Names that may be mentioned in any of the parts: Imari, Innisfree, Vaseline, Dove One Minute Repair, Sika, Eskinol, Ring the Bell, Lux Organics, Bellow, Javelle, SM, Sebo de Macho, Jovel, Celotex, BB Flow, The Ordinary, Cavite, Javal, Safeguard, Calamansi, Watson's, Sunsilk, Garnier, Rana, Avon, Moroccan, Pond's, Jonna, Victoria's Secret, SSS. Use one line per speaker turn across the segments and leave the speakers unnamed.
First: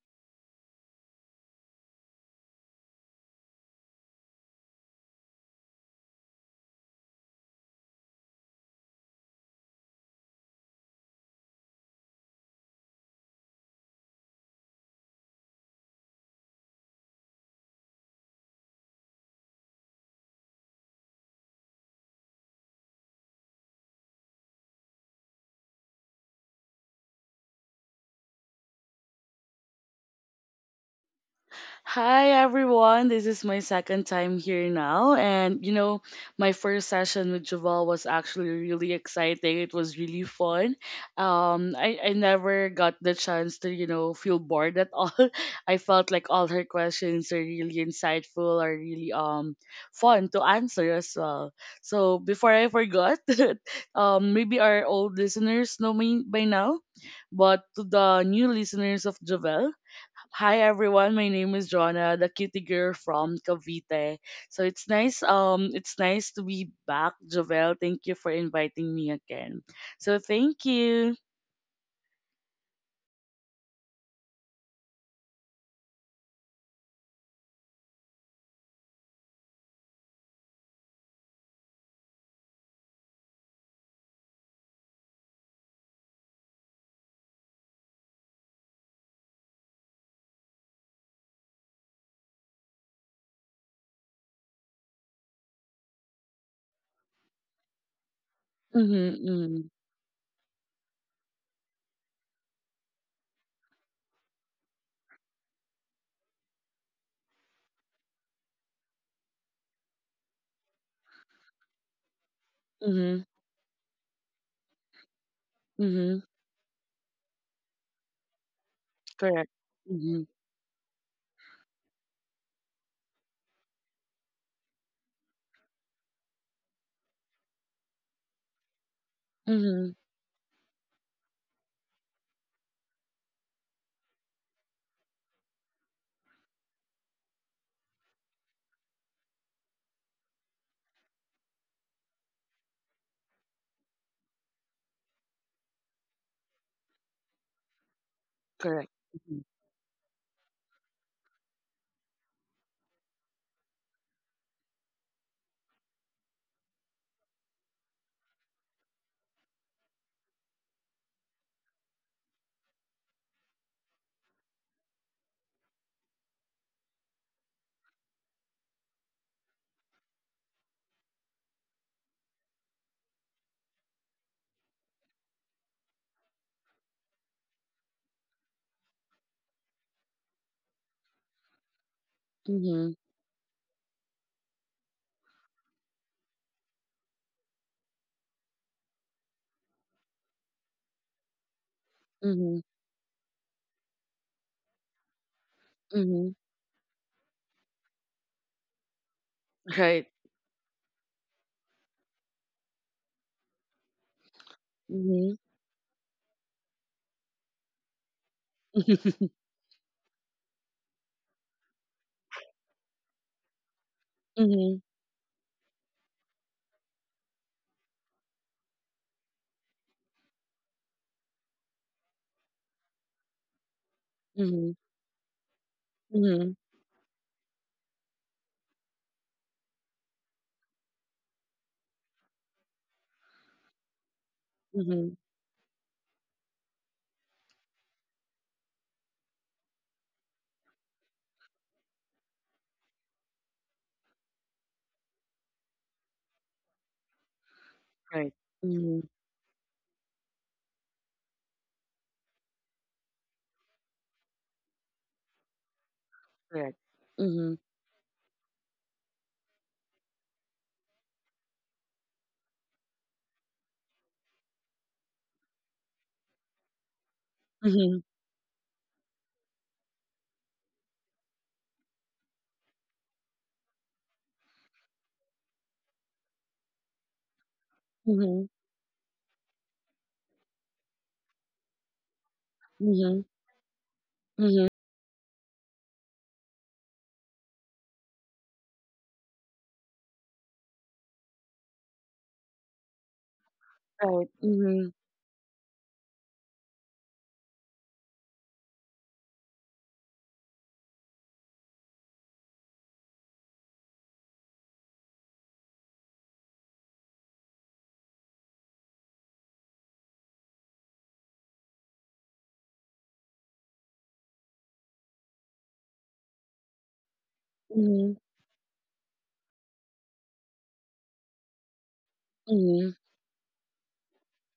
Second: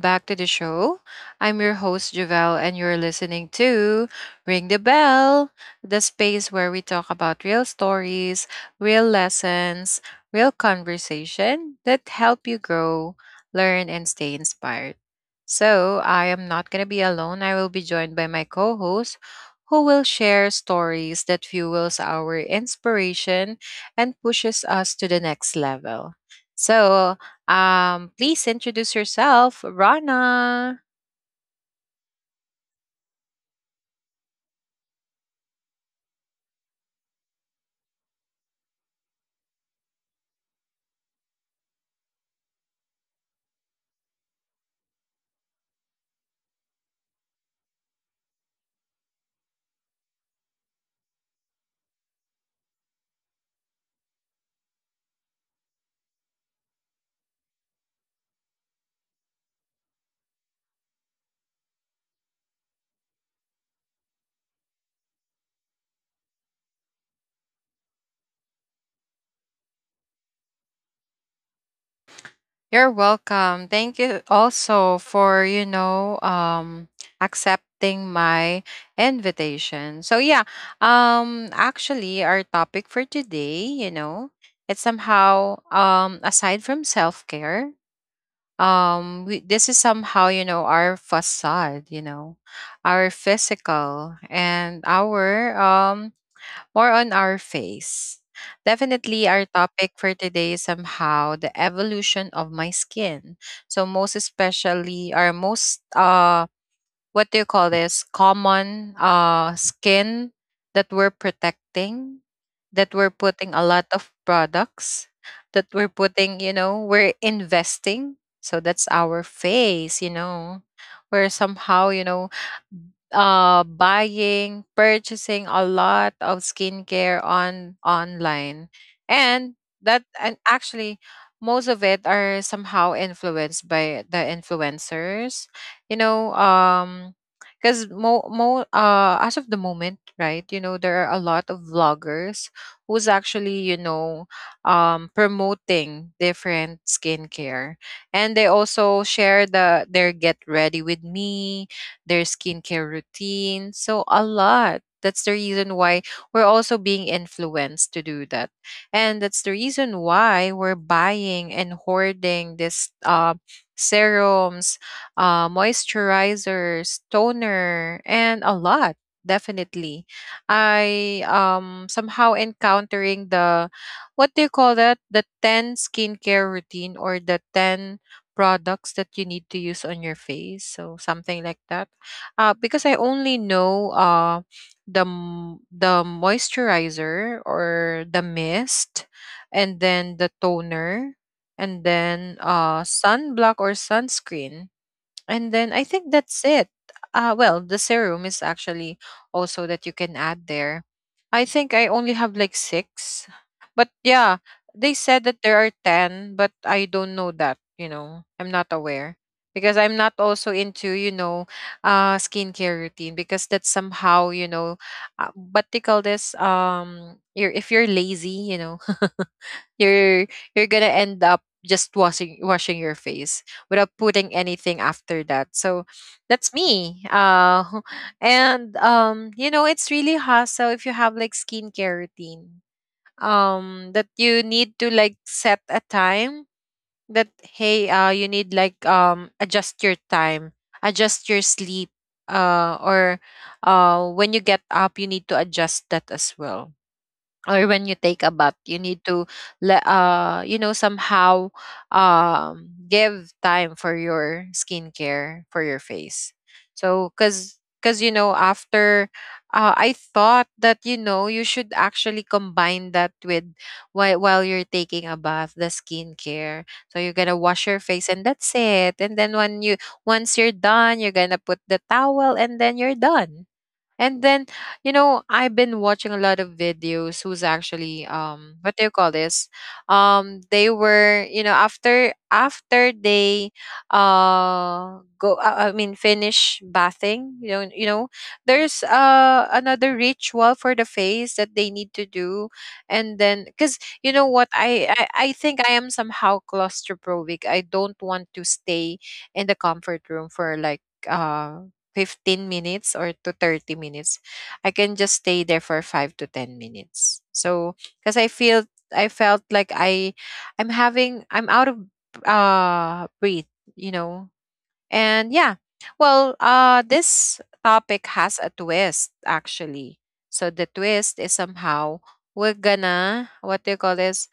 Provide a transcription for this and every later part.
back to the show. I'm your host Javelle and you're listening to Ring the Bell, the space where we talk about real stories, real lessons, real conversation that help you grow, learn and stay inspired. So, I am not going to be alone. I will be joined by my co-host who will share stories that fuels our inspiration and pushes us to the next level. So, Please introduce yourself, Rana.
Hi everyone, this is my second time here now, and you know, my first session with Javal was actually really exciting. It was really fun. I never got the chance to feel bored at all. I felt like all her questions are really insightful, are really fun to answer as well. So before I forgot, maybe our old listeners know me by now, but to the new listeners of Javel. Hi everyone, my name is Jonna, the cutie girl from Cavite. So it's nice, it's nice to be back, Jovel. Thank you for inviting me again. So thank you.
You're welcome. Thank you also for, accepting my invitation. So yeah, actually our topic for today, you know, it's somehow aside from self-care, this is somehow, you know, our facade, you know, our physical and our more on our face.
Mhm,
Definitely,
mhm,
our topic for today is somehow the evolution of my skin. So, most especially, our most, what do you call this, common skin that we're protecting, that
mhm,
we're putting a lot of products, that we're
mhm,
putting, you know, we're investing. So, that's our
correct.
face,
Mhm,
you know. We're somehow, you know, buying purchasing a lot of skincare on online and
mhm,
that and actually most of it are somehow influenced by the influencers you know um because mo, mo as of the moment right you know there are a lot of vloggers who's actually you know promoting different skincare and they
correct.
also
Mhm,
share the their get ready with me their skincare routine. So a lot. That's the reason why we're also being influenced to do that. And that's the reason why we're buying and hoarding this serums, moisturizers, toner, and a lot. Definitely. I somehow encountering the what do you call that? The 10 skincare routine or the 10 products that you need to use on your face. So something like that
mhm,
because I only know the moisturizer or the mist, and then the toner, and then
mhm,
sunblock or sunscreen and then I think
mhm,
that's it. Well, the serum is actually also that
right.
you can add there. I think I only have like six. But yeah, they
Mhm,
said that there are 10, but I don't know that, you know, I'm not aware because I'm not also into, you know, skincare routine because that's somehow, you
mhm,
know, what they call this, if you're lazy, you know, you're you're gonna end up just washing your face without putting
mhm,
anything after that. So
mhm,
that's me and you know it's really hassle if you have like skincare routine that you need to
mhm,
like set a time, that hey, you need like adjust your time, adjust your sleep, or when you get up you need to adjust that as well, or when you
right.
take a bath you
Mhm,
need to let, you know, somehow give time for your skincare for your face.
correct.
So
Mhm,
because you know after I thought that you know you should actually combine that with while you're taking a bath the skincare, so you're gonna wash
mhm,
your face and that's it, and then when you, once you're done you're gonna put the towel and then you're done. and then, you know, I've been watching a lot of videos who's actually
mhm,
what do you call this? They were, you know, after
mhm,
they
mhm,
go I mean finish bathing, you know, there's another ritual for the face that they need to do. And then cuz
right.
you know what,
Mhm,
I think I am somehow claustrophobic. I don't want to stay in the comfort room for like uh 15 minutes or to 30 minutes. I can just stay there for 5 to 10 minutes. Because I feel, I felt like i i'm having, I'm out of breath, you know. And yeah, well, this
mhm,
topic has a twist actually. So the twist is somehow, we're
mhm.
gonna what do you call this,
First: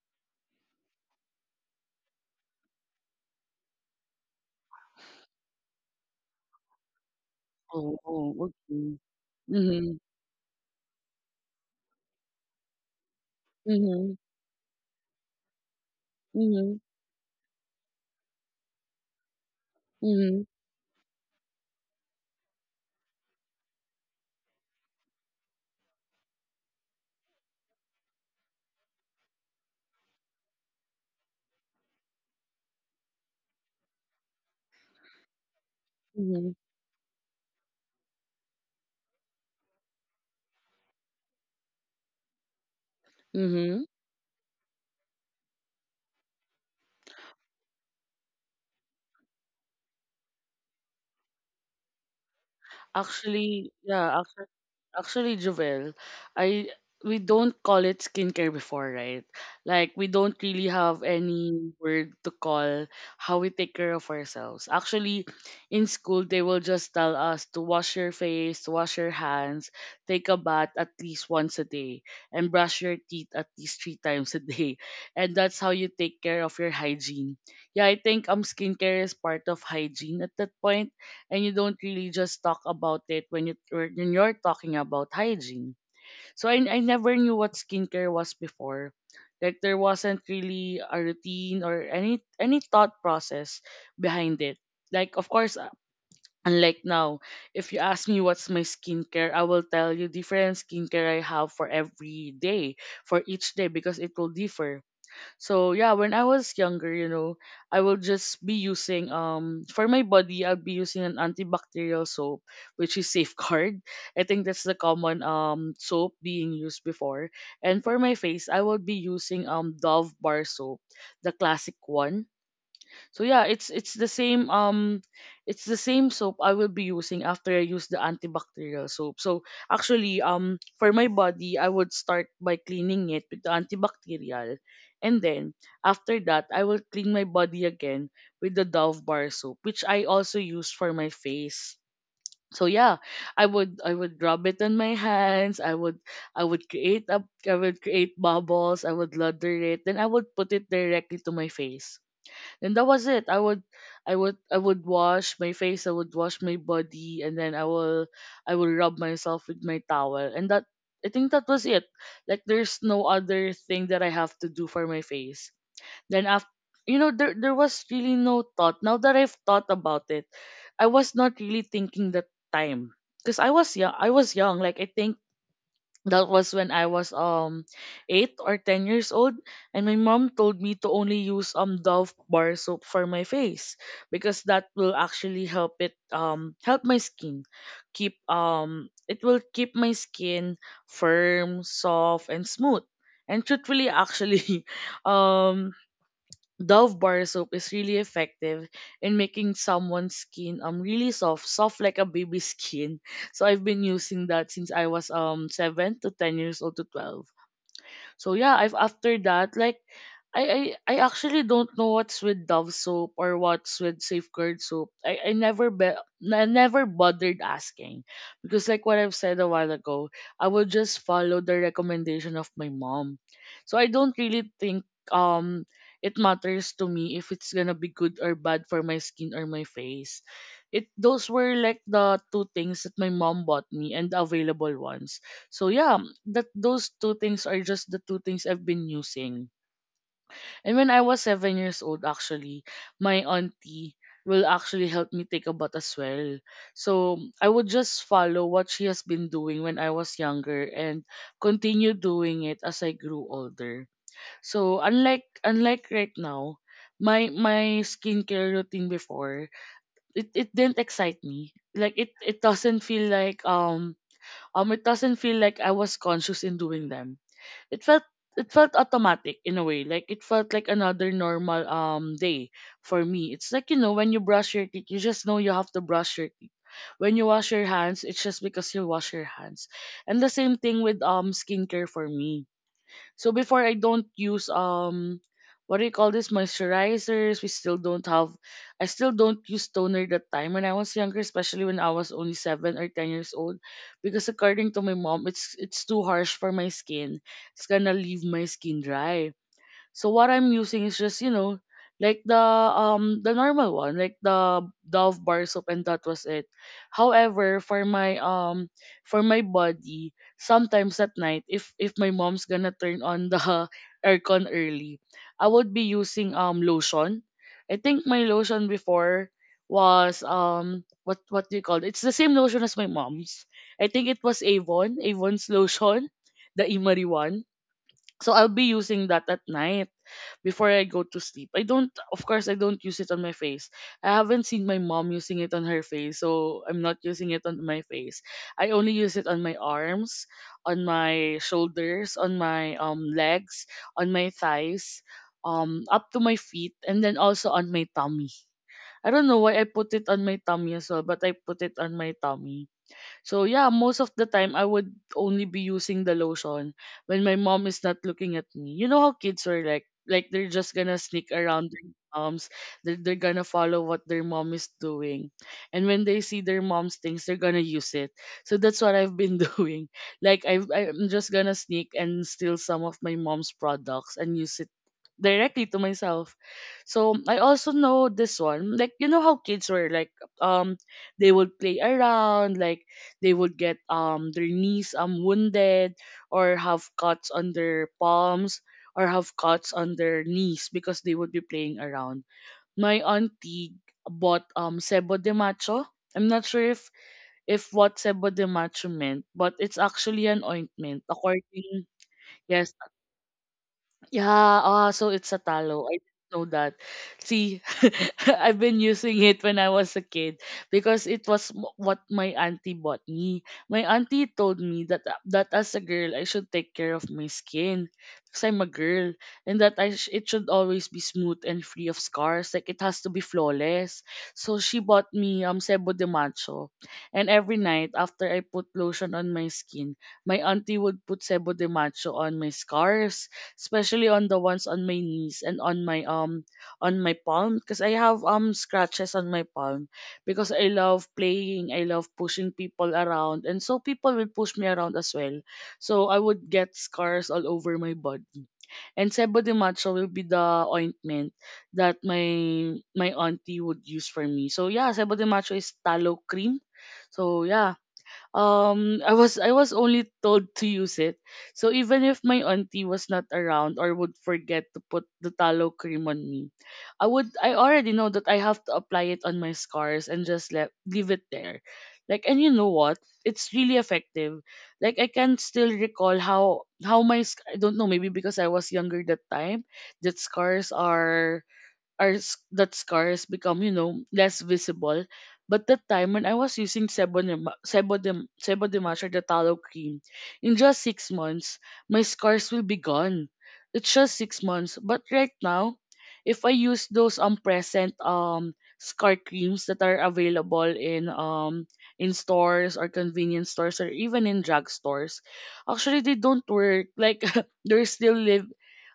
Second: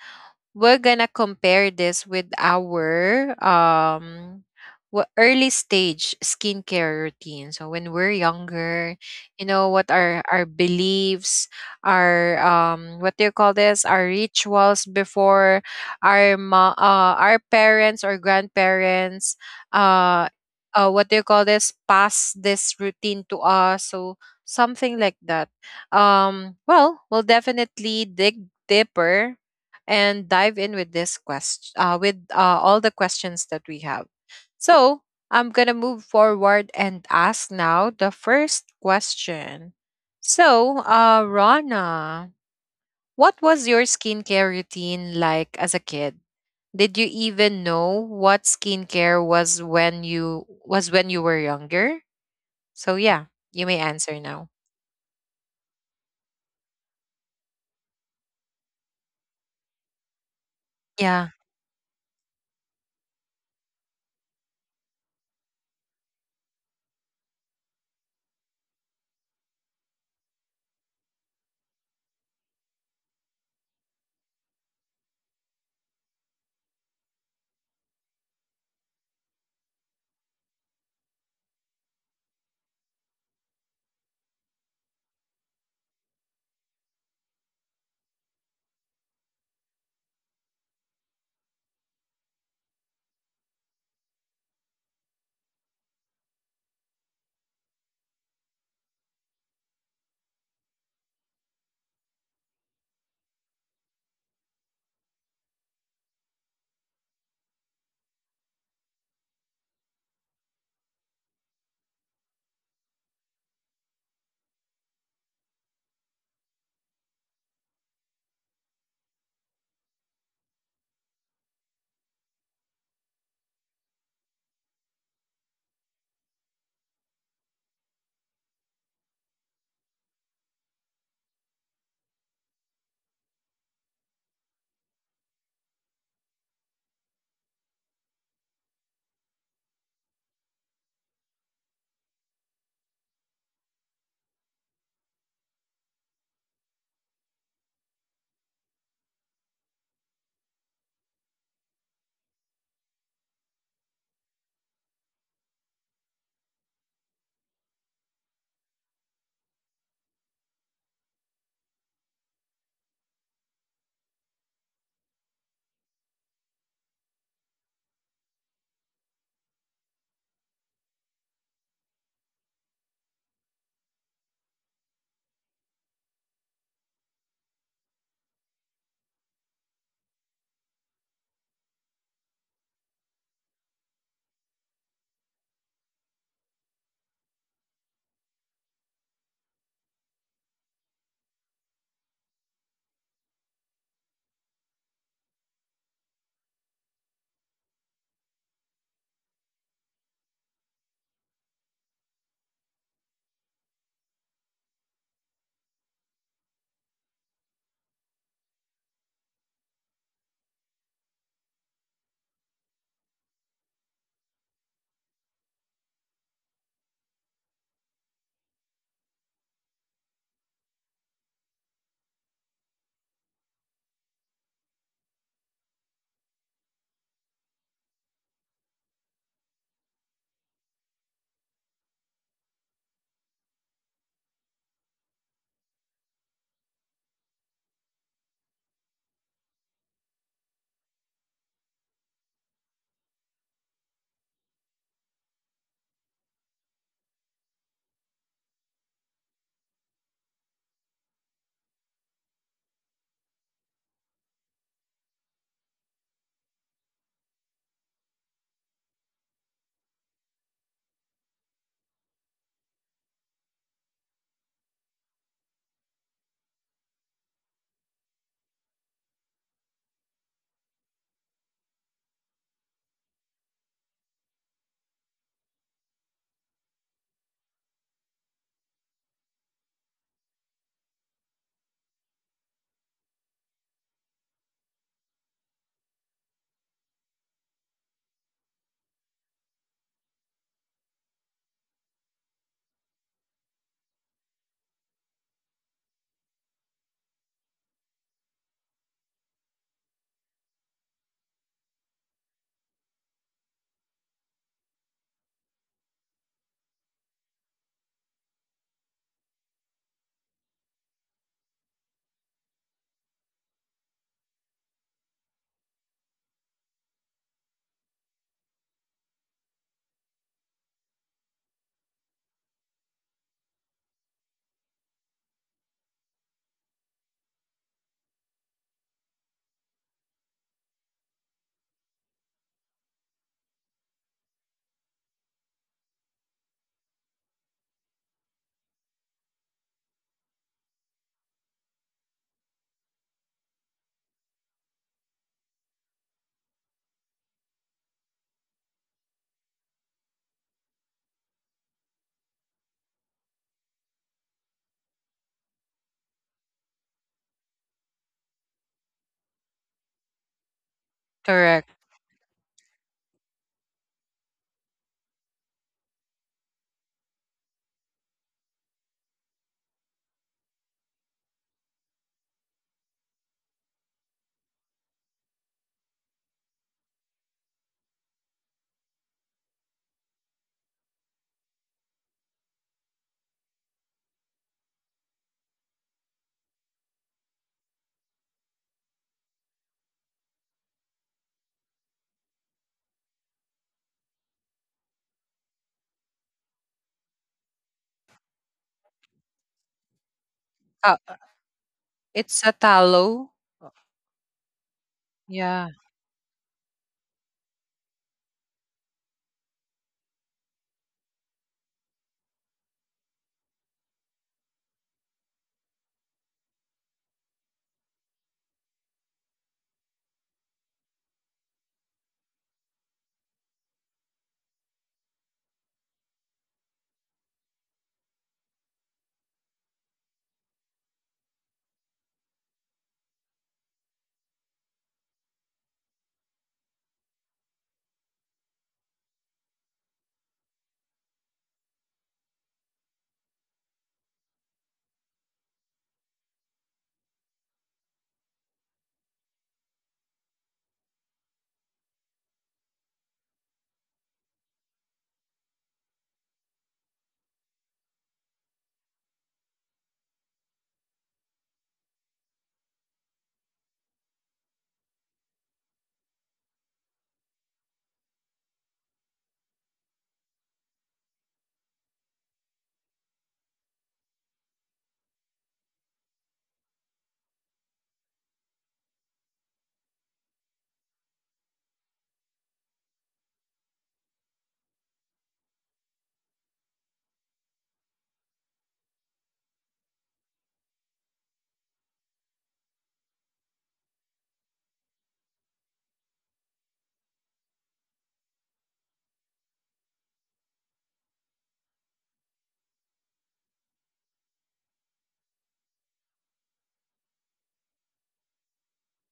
we're gonna compare this with our early stage skincare routine. So when
Oh,
we're
oo, okey.
younger, you know, what
Mhm,
are our beliefs, our what do you call this, our
mhm,
rituals before, our
mhm,
our parents or grandparents uh
mhm,
what do you call this, pass this routine to us. So something like that. Well, we'll definitely dig deeper and dive in with this question, with all the questions that we have. So I'm gonna move
mhm,
forward and ask now the first question. So, Rana, what was
mhm.
your skincare routine like as a kid? Did you even know what skincare was when you were younger? So yeah, you
Actually,
may
yeah,
answer
actually
now.
Actually, Jovel, I, we don't call it skincare before, right? Like we don't really have
Yeah,
any word to call how we take care of ourselves. Actually, in school they will just tell us to wash your face, to wash your hands, take a bath at least once a day, and brush your teeth at least three times a day. And that's how you take care of your hygiene. Yeah, I think skincare is part of hygiene at that point, and you don't really just talk about it when you, or when you're talking about hygiene. So I never knew what skincare was before. Like there wasn't really a routine or any thought process behind it. Like of course, unlike now, if you ask me what's my skincare, I will tell you different skincare I have for every day, for each day because it will differ. So yeah, when I was younger, you know, I will just be using, for my body, I'll be using an antibacterial soap, which is Safeguard. I think that's the common soap being used before. And for my face, I will be using Dove bar soap, the classic one. So yeah, it's the same it's the same soap I will be using after I use the antibacterial soap. So actually, for my body I would start by cleaning it with the antibacterial, and then after that I will clean my body again with the Dove bar soap, which I also use for my face. So yeah, I would rub it on my hands. I would create a, I would create bubbles. I would lather it. Then I would put it directly to my face, and that was it. I would wash my face, I would wash my body, and then I will rub myself with my towel, and that, I think that was it. Like there's no other thing that I have to do for my face then after. You know, there was really no thought, now that I've thought about it. I was not really thinking that time because I was young. Like I think that was when I was 8 or 10 years old, and my mom told me to only use Dove bar soap for my face because that will actually help it, help my skin keep, it will keep my skin firm, soft, and smooth. And truthfully, actually, um Dove bar soap is really effective in making someone's skin really soft, soft like a baby's skin. So I've been using that since I was 7 to 10 years old to 12. So yeah, I've after that, like I actually don't know what's with Dove soap or what's with Safeguard soap. I never bothered asking because like what I've said a while ago, I will just follow the recommendation of my mom. So I don't really think um it matters to me if it's gonna be good or bad for my skin or my face. It, those were like the two things that my mom bought me and the available ones. So yeah, that, those two things are just the two things I've been using. And when I was 7 years old, actually, my auntie will actually help me take a bath as well. So I would just follow what she has been doing when I was younger and continue doing it as I grew older. So unlike right now, my skincare routine before, it didn't excite me. Like it doesn't feel like, um, it doesn't feel like I was conscious in doing them. It felt it felt automatic in a way. Like it felt like another normal day for me. It's like, you know, when you brush your teeth you just know you have to brush your teeth, when you wash your hands it's just because you wash your hands, and the same thing with skincare for me. So before I don't use, what do you call this, moisturizers. We still don't have, I still don't use toner that time when I was younger, especially when I was only 7 or 10 years old. Because according to my mom, it's too harsh for my skin. It's gonna leave my skin dry. So what I'm using is just, you know, like the, the normal one, like the Dove bar soap, and that was it. However, for my body, sometimes at night, if my mom's gonna turn on the aircon early, I would be using lotion. I think my lotion before was, what do you call it? It's the same lotion as my mom's. I think it was Avon's lotion, the Imari one. So I'll be using that at night before I go to sleep. I don't, of course, I don't use it on my face. I haven't seen my mom using it on her face, so I'm not using it on my face. I only use it on my arms, on my shoulders, on my legs, on my thighs, up to my feet, and then also on my tummy. I don't know why I put it on my tummy as well, but I put it on my tummy. So yeah, most of the time I would only be using the lotion when my mom is not looking at me. You know how kids are, like they're just gonna sneak
correct.
around their moms. They're gonna follow what their mom is doing. And when they see their mom's things, they're gonna use it. So that's what I've been doing. Like I'm just gonna sneak and steal some of my mom's products and use it directly to myself. So I also know this one. Like, you know how kids were like, um they would play around, like they would get their knees wounded, or have cuts on their palms, or have cuts on their knees because they would be playing around. My auntie bought sebo de macho. I'm not sure if, what sebo de macho meant, but it's actually an
Uh,
ointment. According,
it's a
yes,
tallow.
yeah, ah, so it's a
Yeah,
talo. I didn't know that. See, I've been using it when I was a kid because it was what my auntie bought me. My auntie told me that, that as a girl I should take care of my skin because I'm a girl, and that it should always be smooth and free of scars. Like it has to be flawless. So she bought me Sebo de Macho, and every night after I put lotion on my skin, my auntie would put Sebo de Macho on my scars, especially on the ones on my knees and on my palm, because I have scratches on my palm, because I love playing, I love pushing people around, and so people will push me around as well. So I would get scars all over my body. And Sebo de Macho will be the ointment that my auntie would use for me. So yeah, Sebo de Macho is tallow cream. So yeah, I was only told to use it. So even if my auntie was not around or would forget to put the tallow cream on me, I already know that I have to apply it on my scars and just let leave it there. Like, and you know what? It's really effective. Like I can still recall how, I don't know, maybe because I was younger that time, that scars are, that scars become, you know, less visible. But that time when I was using sebodemash or the tallow cream, in just 6 months my scars will be gone. It's just 6 months. But right now, if I use those present scar creams that are available in stores or convenience stores or even in drugstores, actually they don't work. Like they're still live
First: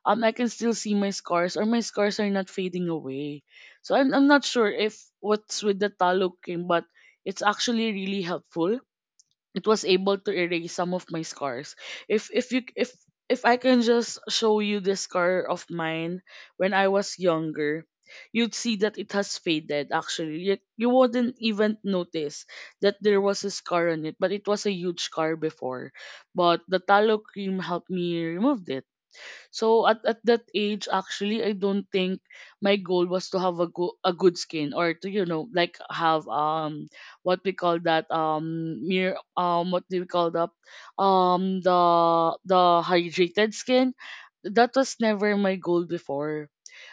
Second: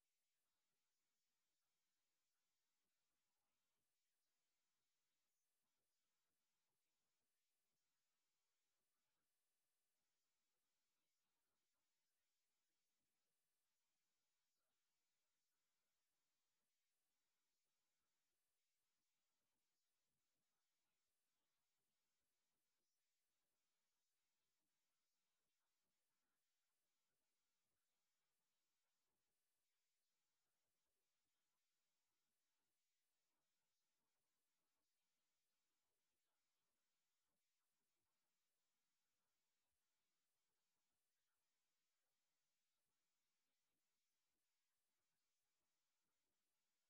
I can still see my scars or my scars are not fading away. So I'm not sure if what's with the talo cream, but it's actually really helpful. It was able to erase some of my scars. If you if I can just show you the scar of mine when I was younger, you'd see that it has faded actually. You wouldn't even notice that there was a scar on it, but it was a huge scar before. But the tallow cream helped me remove it, so at that age, actually, I don't think my goal was to have a good skin or to, like, have what we call that, mere, what do we call that, um the the hydrated skin. That was never my goal before.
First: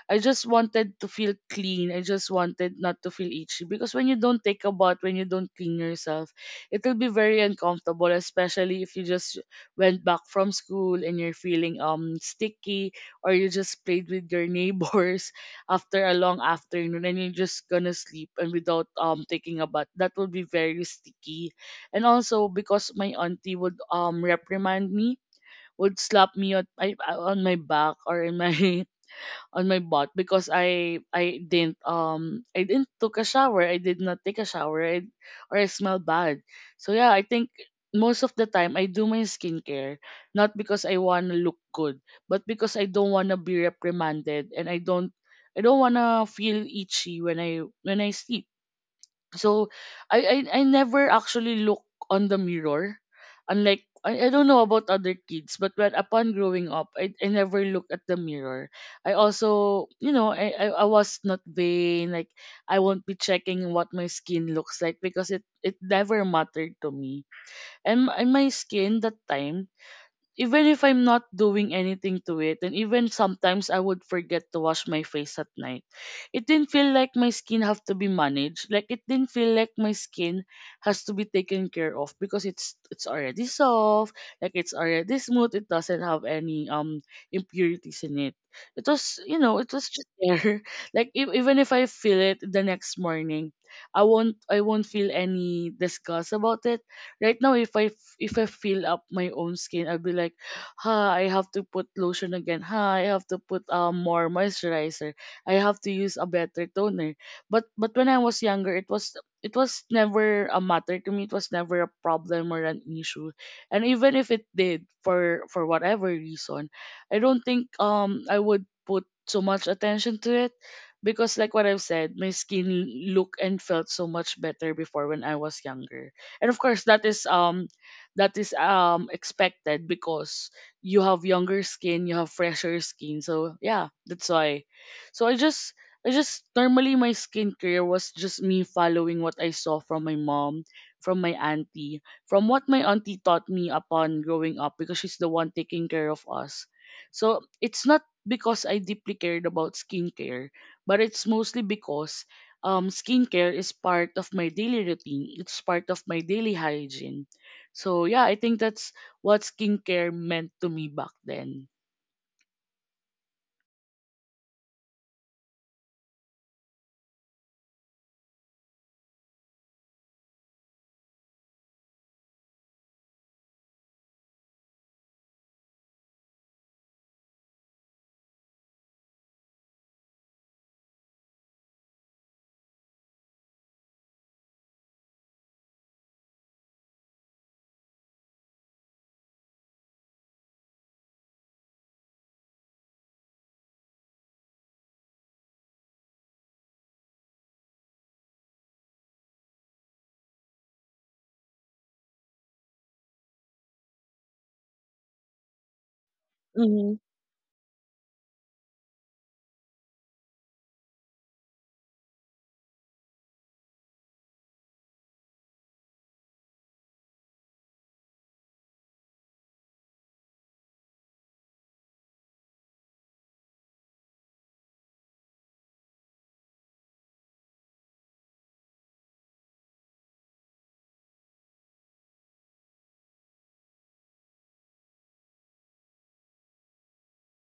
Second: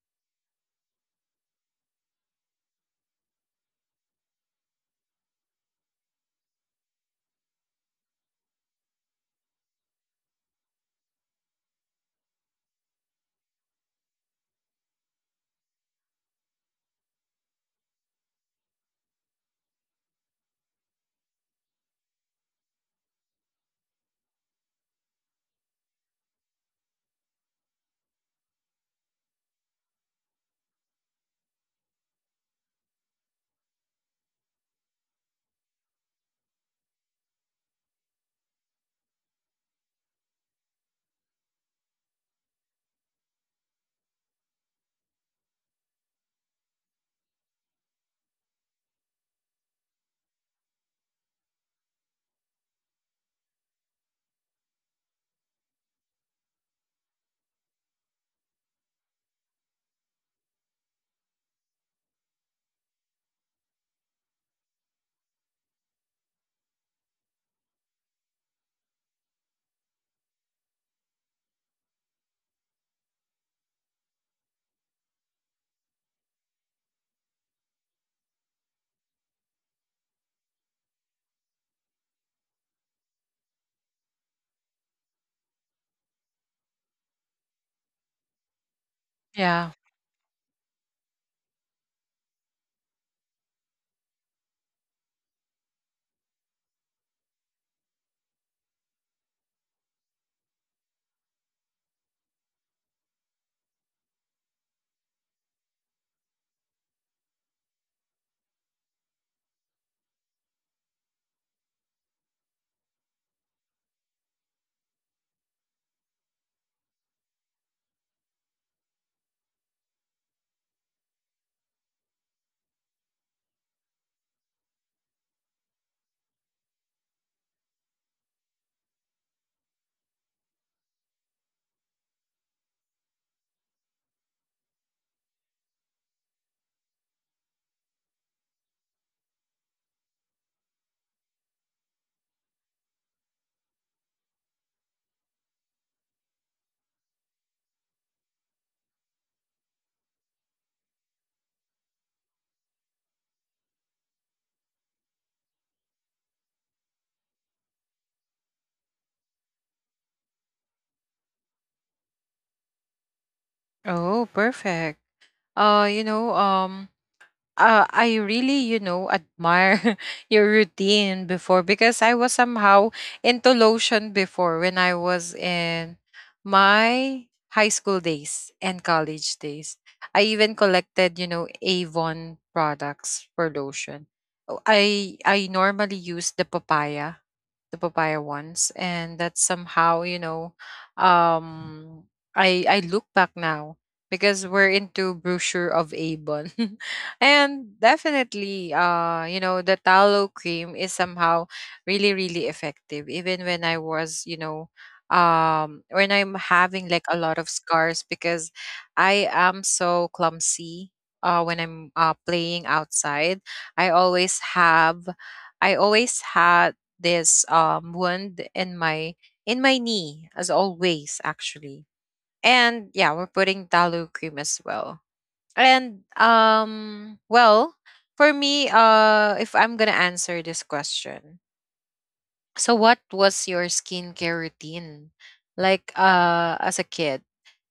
I just wanted to feel clean. I just wanted not to feel itchy, because when you don't take a bath, when you don't clean yourself, it'll be very uncomfortable, especially if you just went back from school and you're feeling sticky, or you just played with your neighbors after a long afternoon and you're just gonna sleep and without taking a bath, that will be very sticky. And also because my auntie would reprimand me, would slap me on my back or in my on my butt because I didn't took a shower. I did not take a shower, or I smell bad. So yeah, I think most of the time I do my skincare not because I wanna look good, but because I don't wanna be reprimanded, and I don't wanna feel itchy when I sleep. So I never actually look on the mirror. Unlike, I don't know about other kids, but when upon growing up, I never looked at the mirror. I also, I was not vain. Like, I won't be checking what my skin looks like because it never mattered to me. And my skin that time, even if I'm not doing anything to it, and even sometimes I would forget to wash my face at night, it didn't feel like my skin have to be managed. Like, it didn't feel like my skin has to be taken care of because it's already soft, like it's already smooth. It doesn't have any impurities in it. It was you know
yeah.
it was just there. Like even if I feel it the next morning, I won't feel any disgust about it. Right now, if if I feel up my own skin, I'll be like, ha, I have to put lotion again. Ha, I have to put more moisturizer. I have to use a better toner. But when I was younger, it was never a matter to me. It was never a problem or an issue. And even if it did, for whatever reason, I don't think I would put so much attention to it because, like what I've said, my skin looked and felt so much better before when I was younger. And of course that is expected because you have younger skin, you have fresher skin. So yeah, that's why. So I just normally, my skincare was just me following what I saw from my mom, from my auntie, from what my auntie taught me upon growing up because she's the one taking care of us. So it's not because I deeply cared about skincare, but it's mostly because, skincare is part of my daily routine. It's part of my daily hygiene. So yeah, I think that's what skincare meant to me back then.
Oh, perfect. uh you know um I really you know admire your routine before, because I was somehow into lotion before when I was in my high school days and college days. I even collected you know Avon products for lotion. Oh, I normally use the papaya ones, and that somehow, you know, um I look back now, because we're into brochure of Avon and definitely, you know, the tallow cream is somehow really really effective, even when I was, you know, when I'm having
Mhm.
like a lot of scars, because I am so clumsy when I'm playing outside. i always have I always had this wound in my knee as always actually. And yeah, we're putting tallow cream as well. And well, for me, if I'm going to answer this question, so what was your skincare routine like as a kid?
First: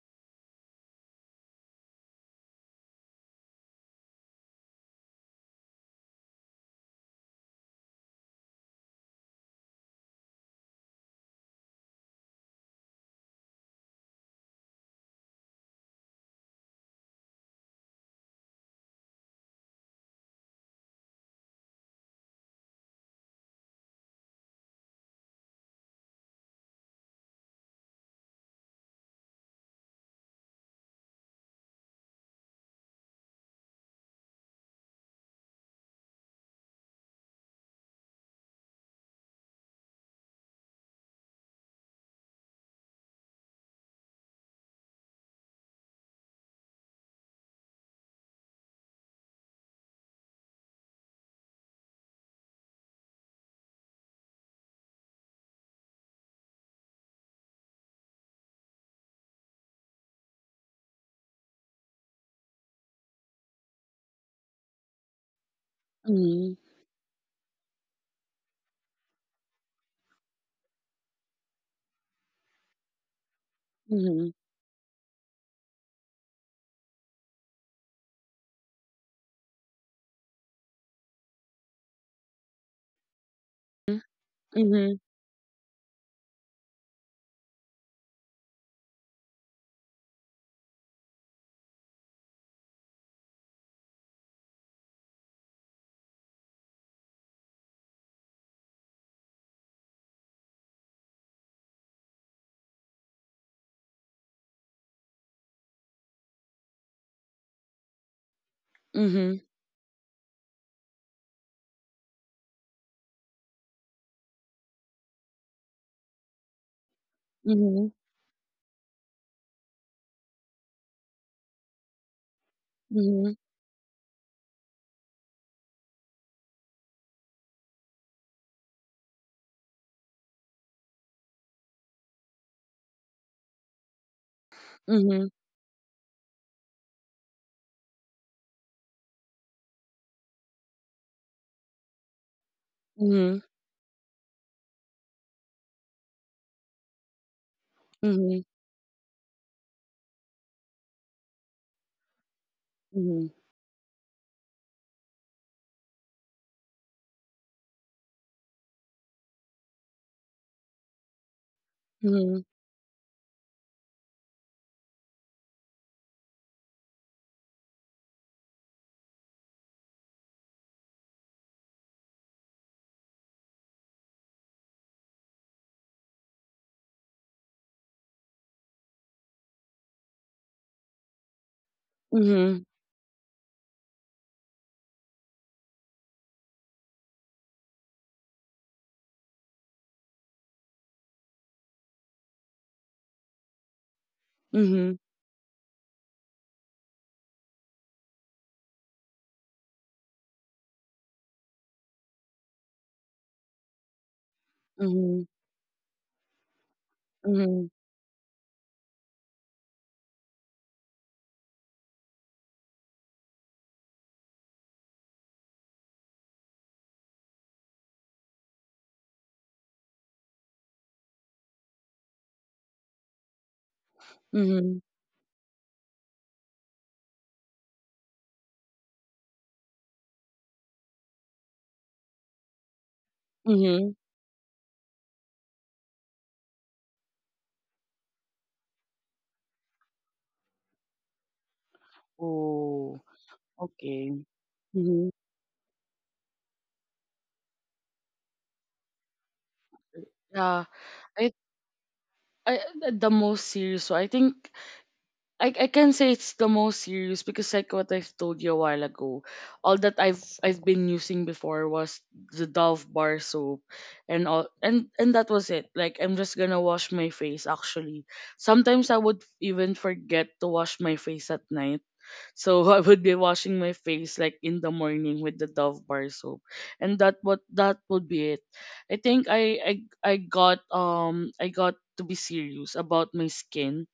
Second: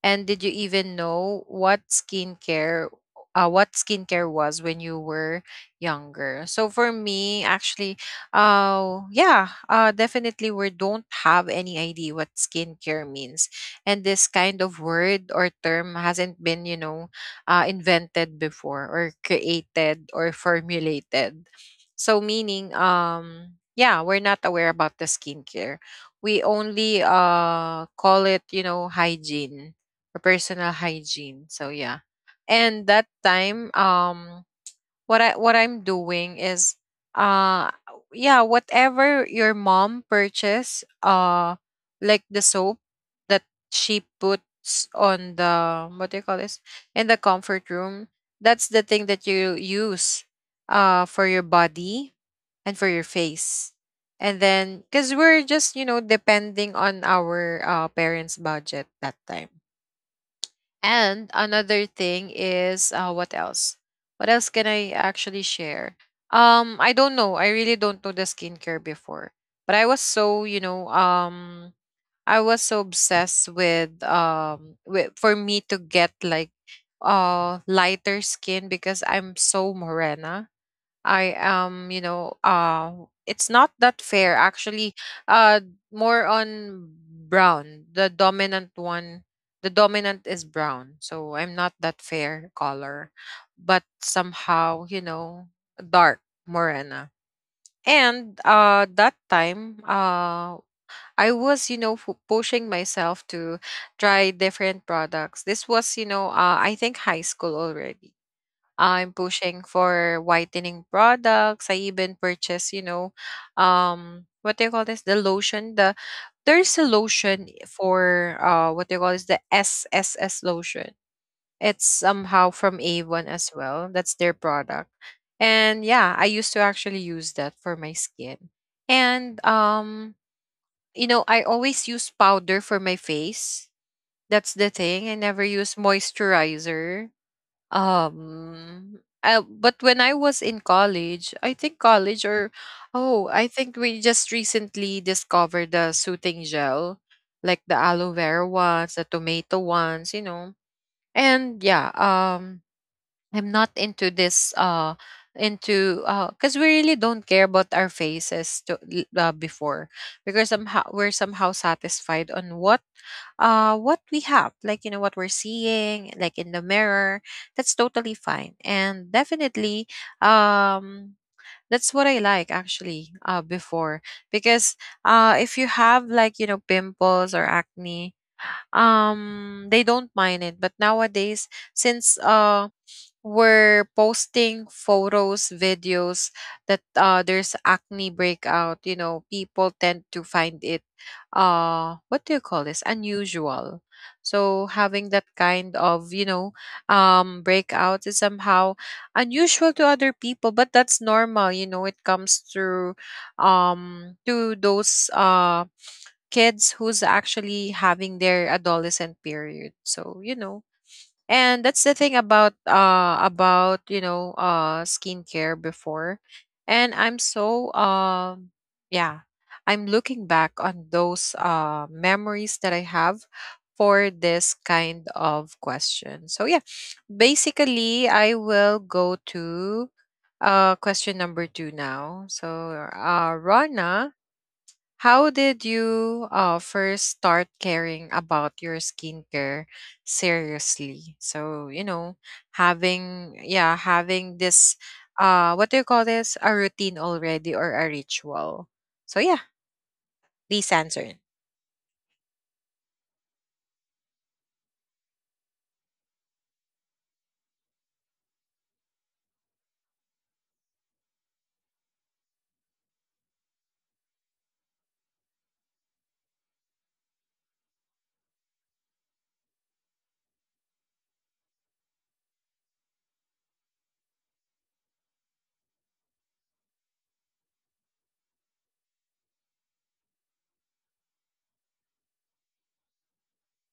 And did you even know what skincare, what skincare was when you were younger? So for me actually, yeah, definitely we don't have any idea what skincare means. And this kind of word or term hasn't been, you know, invented before or created or formulated, so meaning, yeah, we're not aware about the skincare. We only call it, you know, hygiene or personal hygiene. So yeah. And that time, what I what I'm doing is uh yeah, whatever your mom purchased, like the soap that she puts on the what do you call this? In the comfort room, that's the thing that you use for your body and for your face. And then cuz we're just, you know, depending on our parents' budget that time. And another thing is what else? What else can I actually share?
Mhm.
I don't know. I really don't know the skincare before, but I was so, you know, I was so obsessed with
Mhm.
for me to get like lighter skin, because I'm so morena. I am, you know, it's not that fair
Mhm.
actually. Uh More on brown. The dominant one, the dominant is brown. So I'm not that fair color, but somehow, you know, dark morena. And that time, I was, you know, pushing myself to try different products. This was, you know, I think high school already. I'm
Mhm.
pushing for whitening products. I even purchase, you know, what do you call this? The lotion. There's a lotion
Mhm.
for, what do you call this? The SSS lotion. It's somehow from A1 as well. That's their product. And yeah, I used to actually use that for my skin. And you know, I always use powder for my face. That's the thing. I
Mhm.
never use moisturizer, but when I was in college, I think college or oh,
Mhm.
I think we just recently discovered the soothing gel, like the aloe
Mhm.
vera ones, the tomato ones, you know. And yeah,
Mhm.
I'm not into this into because we really don't care about our faces before, because somehow we're somehow
Mhm.
satisfied on what we have, like you know what we're seeing like in the mirror, that's totally fine. And definitely um that's what I like actually before, because if you have like you know pimples or acne, they don't mind it. But nowadays,
Mhm.
since
Mhm.
were posting photos, videos that there's acne breakout, you know, people tend to find it, what do you call this, unusual. So
Mhm.
having that kind of, you know, breakout is somehow unusual to other people, but that's normal. You know, it comes through, to those
Mhm.
kids who's
Mhm.
actually having their adolescent period. So you know, and that's the thing about you know skincare before. And I'm so yeah, I'm looking back on those memories that I have for this
Mhm.
kind of question. So yeah, basically I will go to question number 2 now. So
Mhm.
Rana, how did you first start caring about your skincare seriously? So,
Oh,
having, yeah,
okay.
having this,
Mhm.
what do you call this? A routine already or a ritual. So, yeah,
Yeah,
please
I,
answer.
I the most serious. So I think I can say it's the most serious because, like what I've told you a while ago, all that I've been using before was the Dove bar soap, and all, and that was it. Like, I'm just gonna wash my face actually. Sometimes I would even forget to wash my face at night. So I would be washing my face like in the morning with the Dove bar soap. And that would be it. I think I got to be serious about my skin,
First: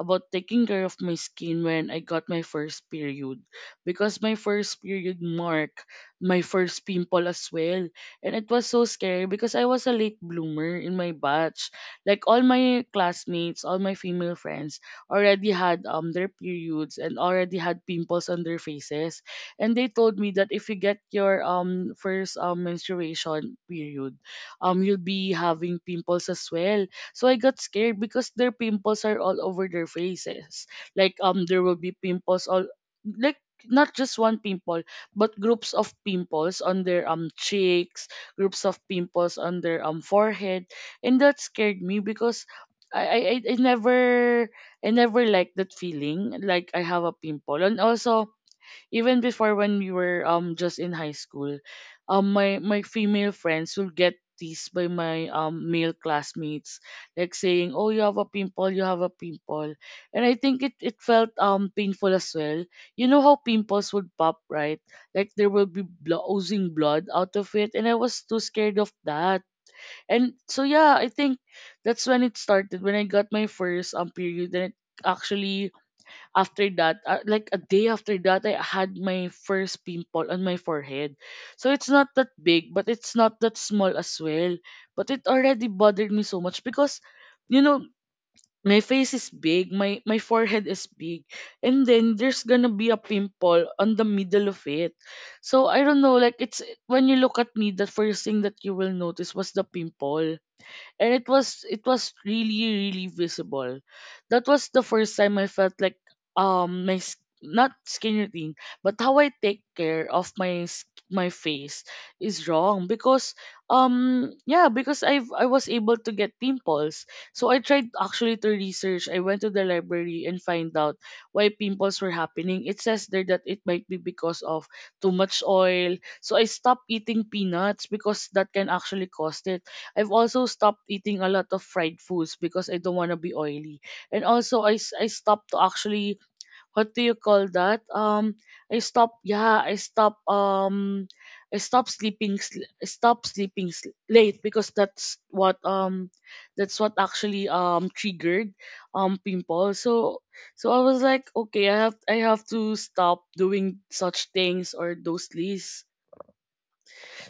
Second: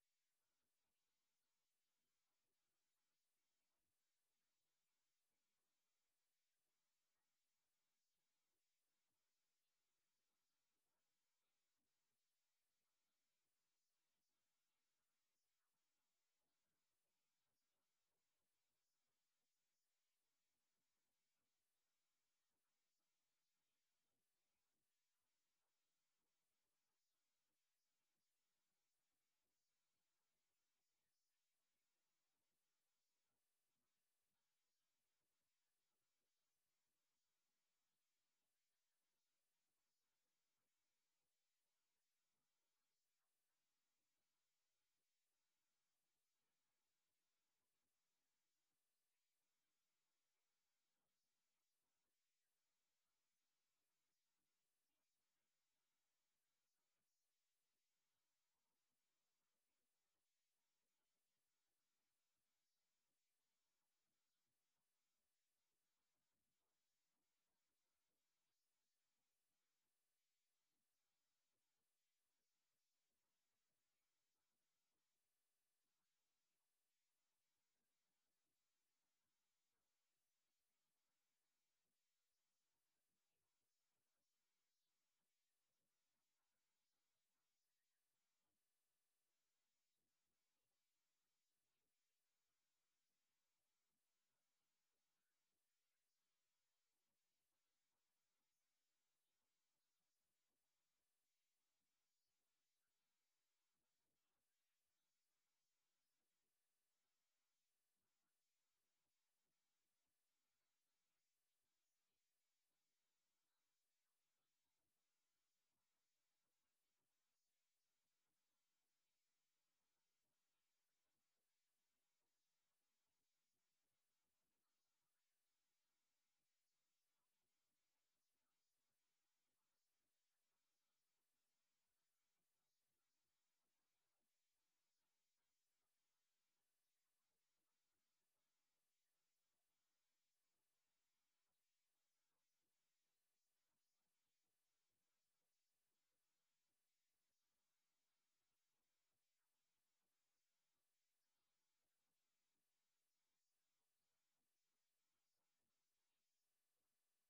about taking care of my skin, when I got my first period because my first period marked my first pimple as well. And it was so scary because I was a late bloomer in my batch. Like, all my classmates, all my female friends already had their periods and already had pimples on their faces. And they told me that if you get your first menstruation period, you'll be having pimples as well. So I got scared because their pimples are all over their faces. Like, there will be pimples all, like, not just one pimple, but groups of pimples on their cheeks, groups of pimples on their forehead. And that scared me because I I, I I never I never liked that feeling, like I have a pimple. And also, even before, when we were just in high school, my female friends will get teased by my male classmates, like, saying, "Oh, you have a pimple, you have a pimple," and I think it felt painful as well. You know how pimples would pop, right? Like, there will be oozing blood out of it, and I was too scared of that. And so yeah, I think that's when it started, when I got my first period. And it actually, after that, like a day after that, I had my first pimple on my forehead. So it's not that big, but it's not that small as well. But it already bothered me so much because, you know, my face is big, my forehead is big, and then there's gonna be a pimple on the middle of it. So I don't know, like, it's when you look at me, the first thing that you will notice was the pimple, and it was really really visible. That was the first time I felt like my not skin routine, but how I take care of my my face is wrong. Because I was able to get pimples. So I tried actually to research. I went to the library and find out why pimples were happening. It says there that it might be because of too much oil. So I stopped eating peanuts because that can actually cause it. I've also stopped eating a lot of fried foods because I don't want to be oily. And also I stopped to actually, what do you call that? I stopped yeah, I stopped sleeping sl- I stopped sleeping late because that's what actually triggered pimples. So I was like, okay, I have to stop doing such things, or those lists.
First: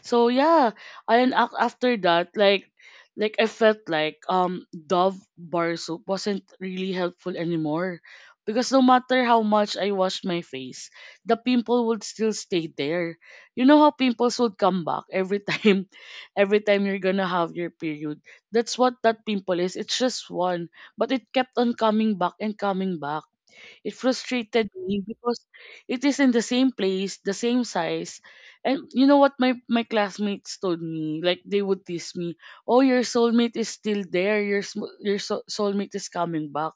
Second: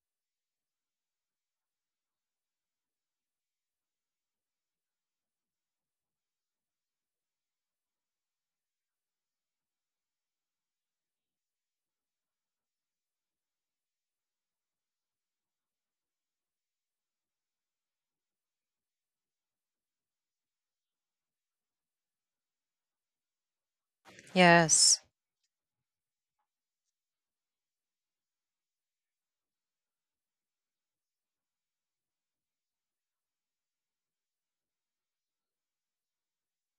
So yeah, and after that, like I felt like Dove bar soap wasn't really helpful anymore because no matter how much I washed my face, the pimple would still stay there. You know how pimples would come back every time every time you're going to have your period. That's what that pimple is. It's just one, but it kept on coming back and coming back. It frustrated
Yes.
me because it is in the same place, the same size. And you know what my classmates told me? Like, they would tease me, "Oh, your soulmate is still there. Your soulmate is coming back."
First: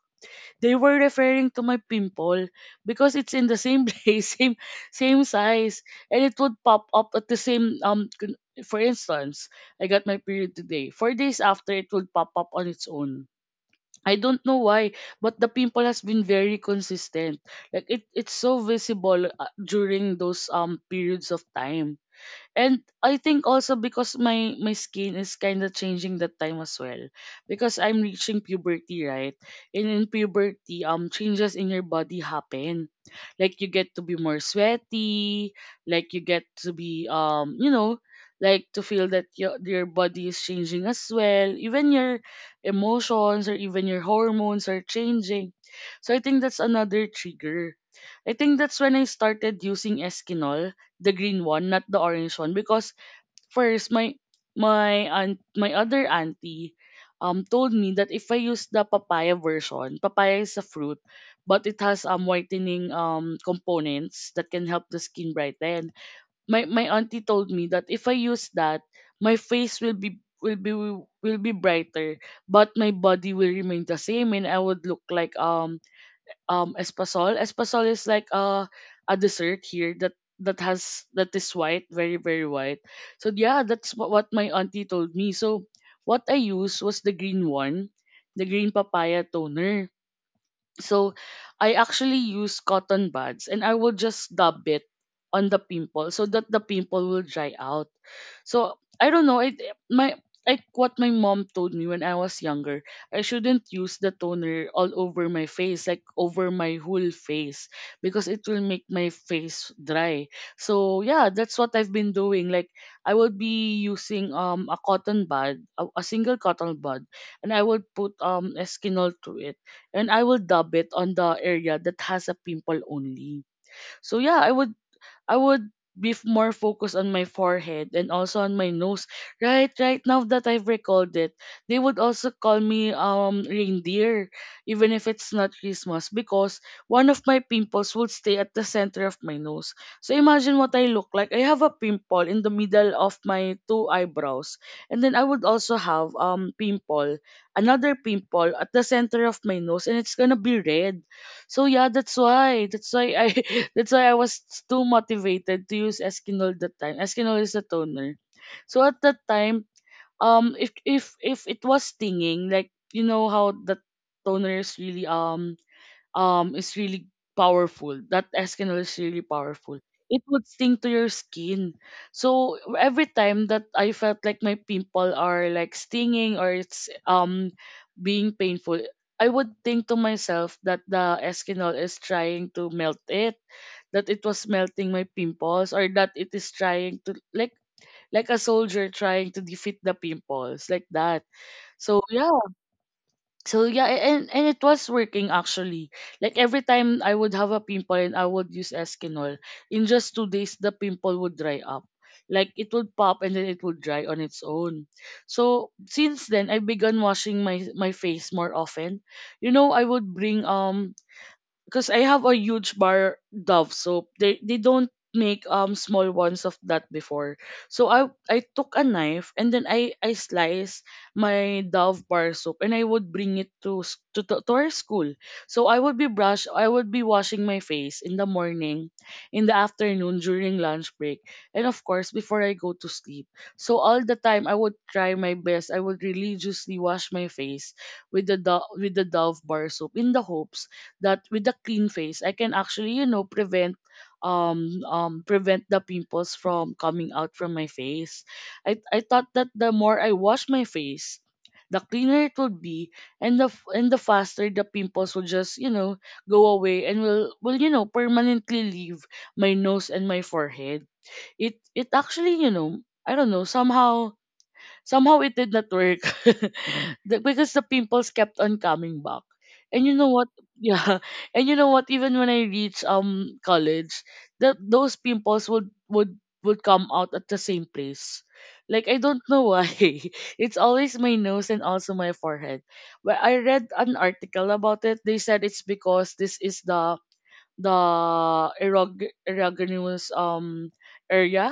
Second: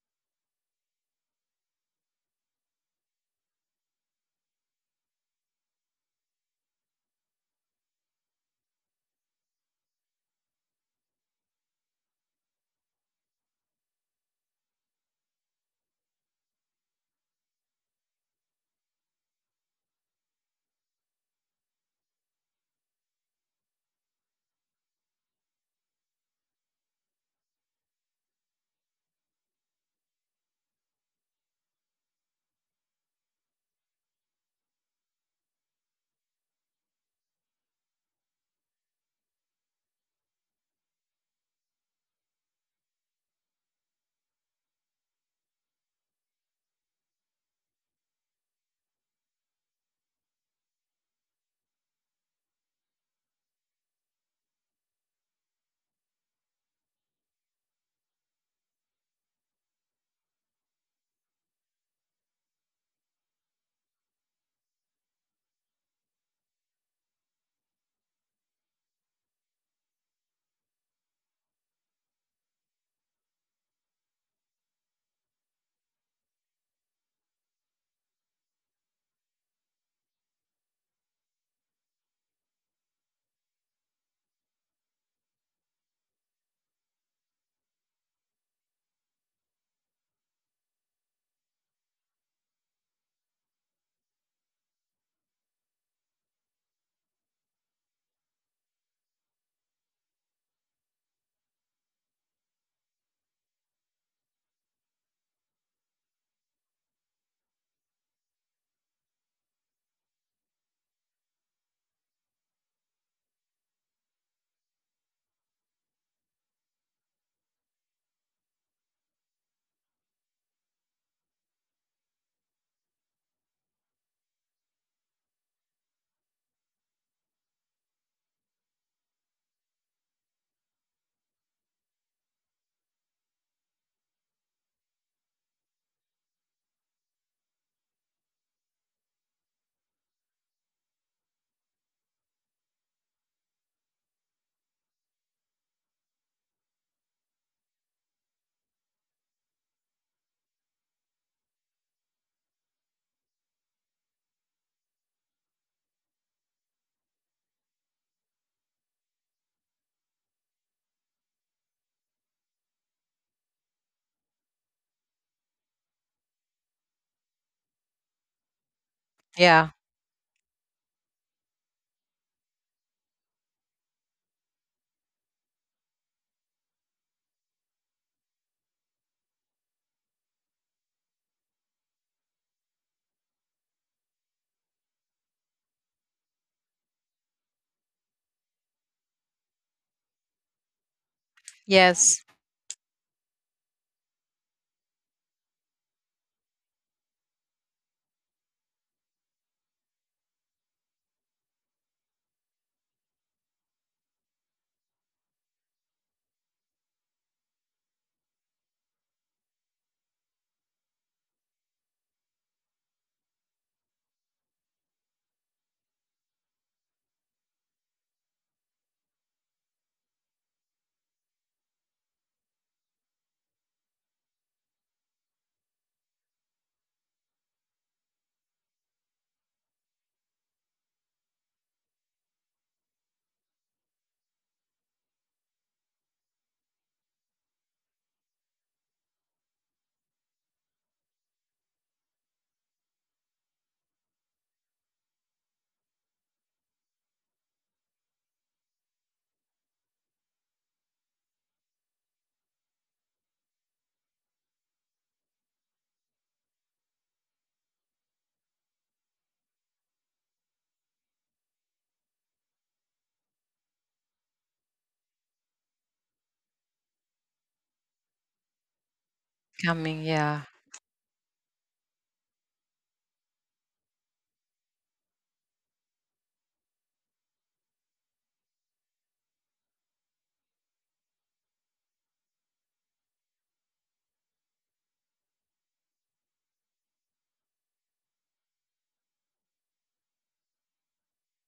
They were referring to my pimple because it's in the same place, same size, and it would pop up at the same For instance, I got my period today. 4 days after, it would pop up on its own. I don't know why, but the pimple has been very consistent. Like, it's so visible during those periods of time. And I think also because my skin is kind of changing that time as well because I'm reaching puberty, right? And in puberty, changes in your body happen. Like you get to be more sweaty, like you get to be like to feel that your body is changing as well. Even your emotions or even your hormones are changing. So I think that's another trigger. I think that's when I started using Eskinol, the green one, not the orange one, because first my my aunt, my other auntie told me that if I use the papaya version. Papaya is a fruit, but it has whitening components that can help the skin brighten. My auntie told me that if I use that, my face will be brighter, but my body will remain the same, and I would look like espasol. Espasol is like a dessert here that is white, very very white. So yeah, that's what my auntie told me. So what I used was the green one, the green papaya toner. So I actually use cotton buds and I will just dab it on the pimple so that the pimple will dry out. So I don't know, it my like what my mom told me when I was younger, I shouldn't use the toner all over my face, like over my whole face, because it will make my face dry. So yeah, that's what I've been doing. Like I would be using a cotton bud, a single cotton bud, and I would put Eskinol to it and I will dab it on the area that has a pimple only. So yeah, I would be more focused on my forehead and also on my nose. Right, right now that I've recalled it, they would also call me reindeer, even if it's not Christmas, because one of my pimples would stay at the center of my nose. So imagine what I look like. I have a pimple in the middle of my two eyebrows, and then I would also have another pimple at the center of my nose, and it's gonna be red. So yeah, that's why. That's why I that's why I was too motivated to use Eskinol that time. Eskinol is a toner. So at that time, if it was stinging, like you know how the toner is really um is really powerful. That Eskinol is really
Yeah.
powerful. It would sting to your skin. So every time that I felt like my pimple are like stinging or it's being painful, I would think to myself that the Eskinol is trying to melt it, that it was melting my pimples, or that it is trying to, like a soldier, trying to defeat the pimples like that. So
Yes.
yeah, so yeah, and it was working actually. Like every time I would have a pimple and I would use Eskinol, in just 2 days the pimple would dry up. Like it would pop and then it would dry on its own. So since then I began washing my face more often. You know, I would bring, because I have a huge bar Dove soap. They don't make small ones of that before. So I took a knife and then I slice my Dove bar soap, and I would bring it to s- to our school. So I would be washing my face in the morning, in the afternoon during lunch break, and of course before I go to sleep. So all the time I would try my best. I would religiously wash my face with the Dove bar soap, in the hopes that with a clean face I can actually, prevent the pimples from coming out from my face. I thought that the more I wash my face, the cleaner it would be, and the faster the pimples will just, go away and will permanently leave my nose and my forehead. It actually, I don't know, somehow it did not work. Because the pimples kept on coming back. And you
Coming.
know what?
Yeah.
Yeah. And you know what? Even when I reached college, that those pimples would come out at the same place. Like I don't know why. It's always my nose and also my forehead. But I read an article about it. They said it's because this is the erogenous area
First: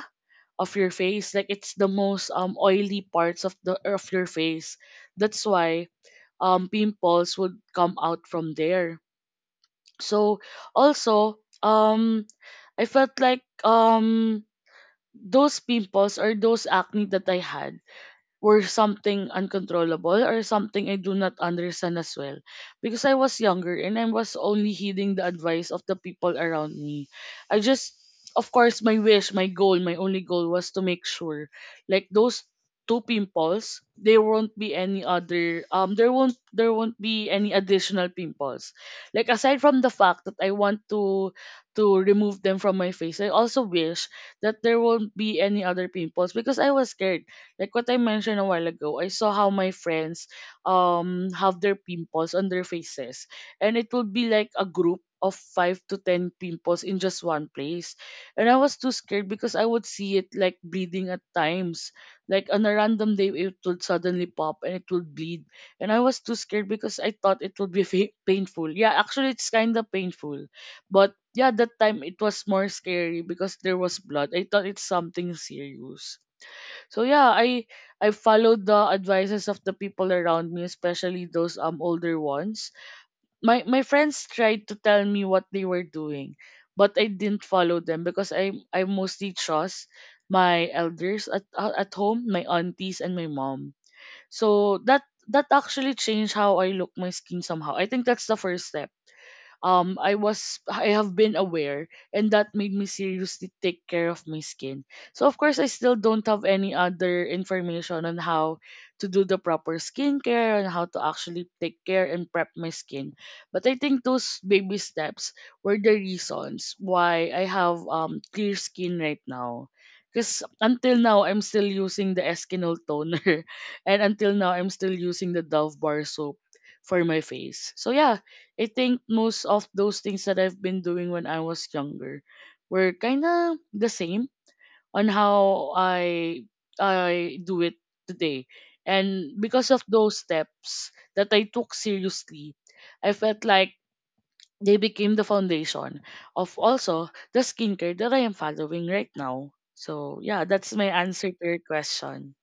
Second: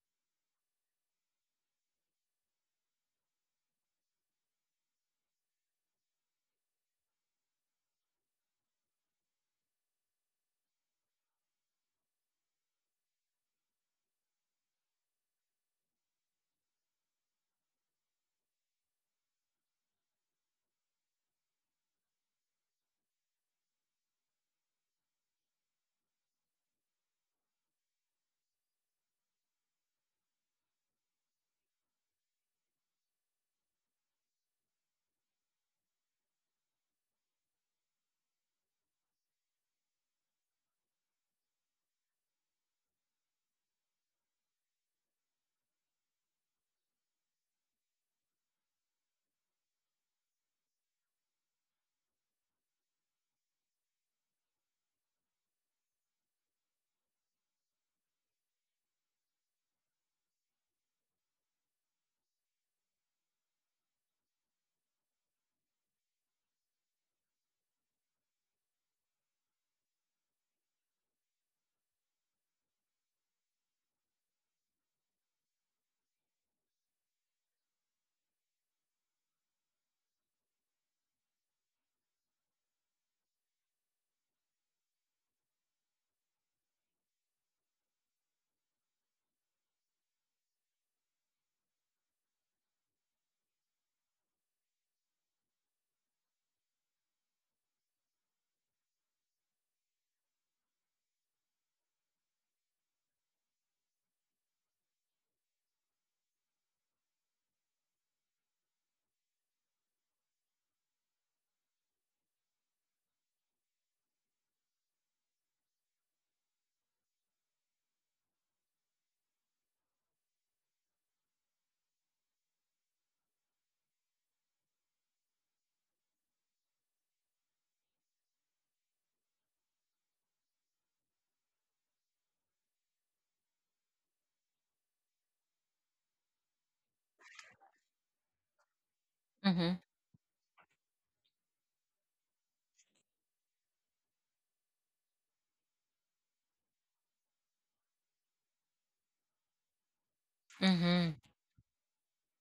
of your face. Like it's the most oily parts of the of your face, that's why pimples would come out from there. So also, I felt like those pimples or those acne that I had were something uncontrollable or something I do not understand as well. Because I was younger and I was only heeding the advice of the people around me. I just, of course, my wish, my goal, my only goal was to make sure, like, those two pimples, there won't be any other, there won't be any additional pimples. Like, aside from the fact that I want to remove them from my face, I also wish that there won't be any other pimples because I was scared. Like what I mentioned a while ago, I saw how my friends have their pimples on their faces. And it would be like a group of 5 to 10 pimples in just one place. And I was too scared because I would see it like bleeding at times. Like on a random day it would suddenly pop and it would bleed. And I was too scared because I thought it would be painful. Yeah, actually it's kinda painful. But yeah, that time it was more scary because there was blood. I thought it's something serious. So yeah, I followed the advices of the people around me, especially those older ones. My friends tried to tell me what they were doing, but I didn't follow them because I mostly trust my elders at home, my aunties and my mom. So that actually changed how I look my skin somehow. I think that's the first step I have been aware, and that made me seriously take care of my skin. So of course I still don't have any other information on how to do the proper skincare and how to actually take care and prep my skin. But I think those baby steps were the reasons why I have clear skin right now. Because until now, I'm still using the Eskinol toner. And until now, I'm still using the Dove Bar soap for my face. So yeah, I think most of those things that I've been doing when I was younger were kind of the same on how I do it today. And because
Mm-hmm.
of those steps that I took seriously, I felt like they became the foundation of also the skincare that I am following right now. So yeah, that's my
Mm-hmm.
answer to your question.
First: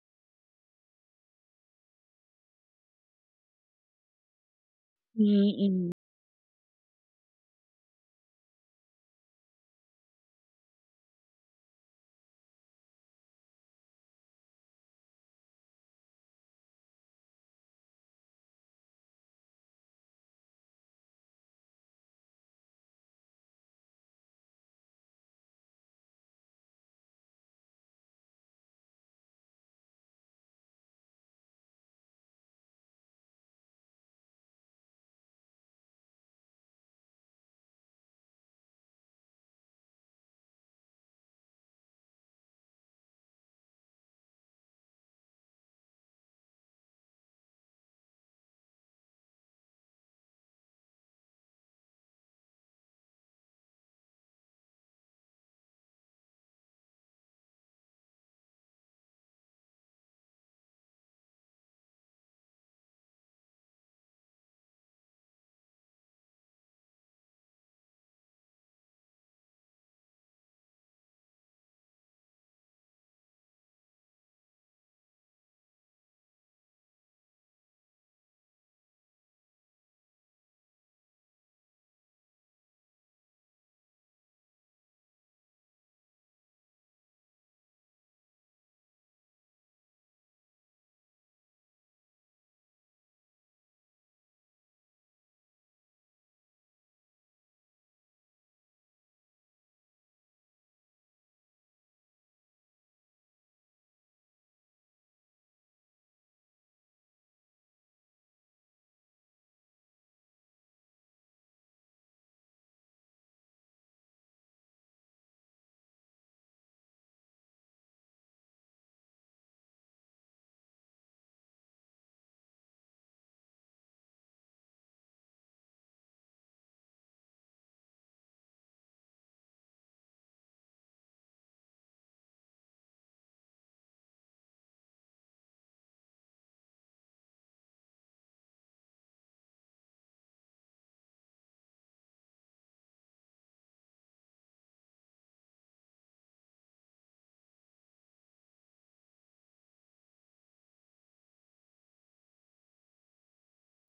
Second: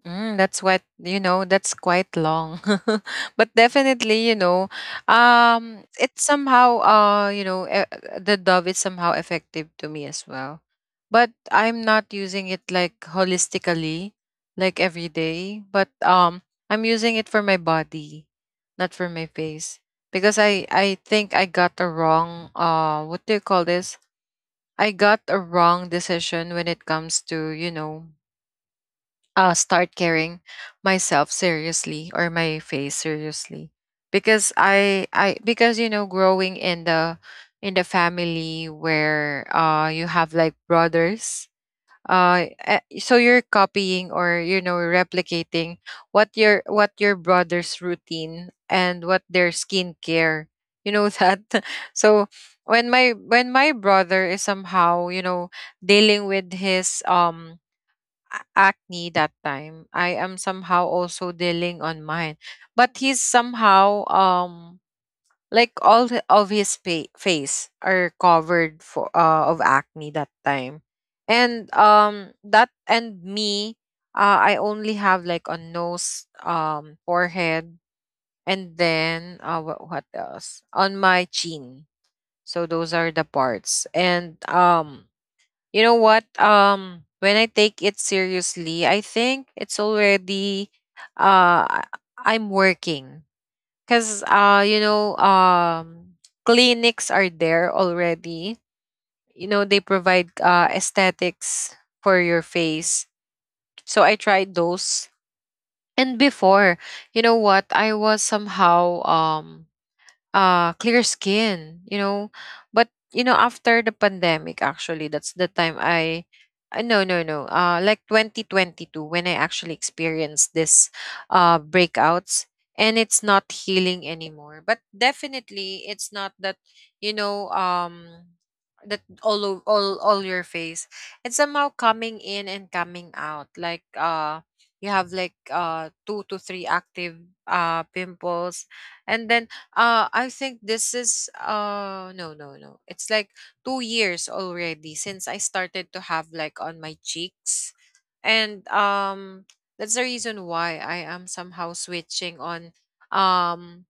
That's what you know. That's quite long, but definitely,
Mm-hmm.
it's somehow, the Dove is somehow effective to me as well, but I'm not using it like holistically, like every day. But I'm using it for my body, not for my face, because I think I got a wrong, what do you call this? I got a wrong decision when it comes to, start caring myself seriously or my face seriously, because I because you know growing in the family, where you have like brothers, so you're copying, or replicating what your brother's routine and what their skincare, that. So when my brother is somehow, dealing with his a- acne that time, I am somehow also dealing on mine, but he's somehow, like, all the- of his face are covered for, of acne that time, and, that, and me, I only have like on nose, forehead, and then, what else, on my chin. So those are the parts. And you know what? When I take it seriously, I think it's already, uh I- I'm working. Cause clinics are there already. They provide aesthetics for your face. So I tried those. And before, you know what? I was somehow, clear skin, but after the pandemic, actually that's the time I no, no, no, like 2022, when I actually experienced this breakouts, and it's not healing anymore, but definitely it's not that, you know um that all all your face, it's somehow coming in and coming out, like, you have like, two to three active pimples. And then, I think this is, no, no, no. It's like 2 years already since I started to have like on my cheeks, and that's the reason why I am somehow switching on, um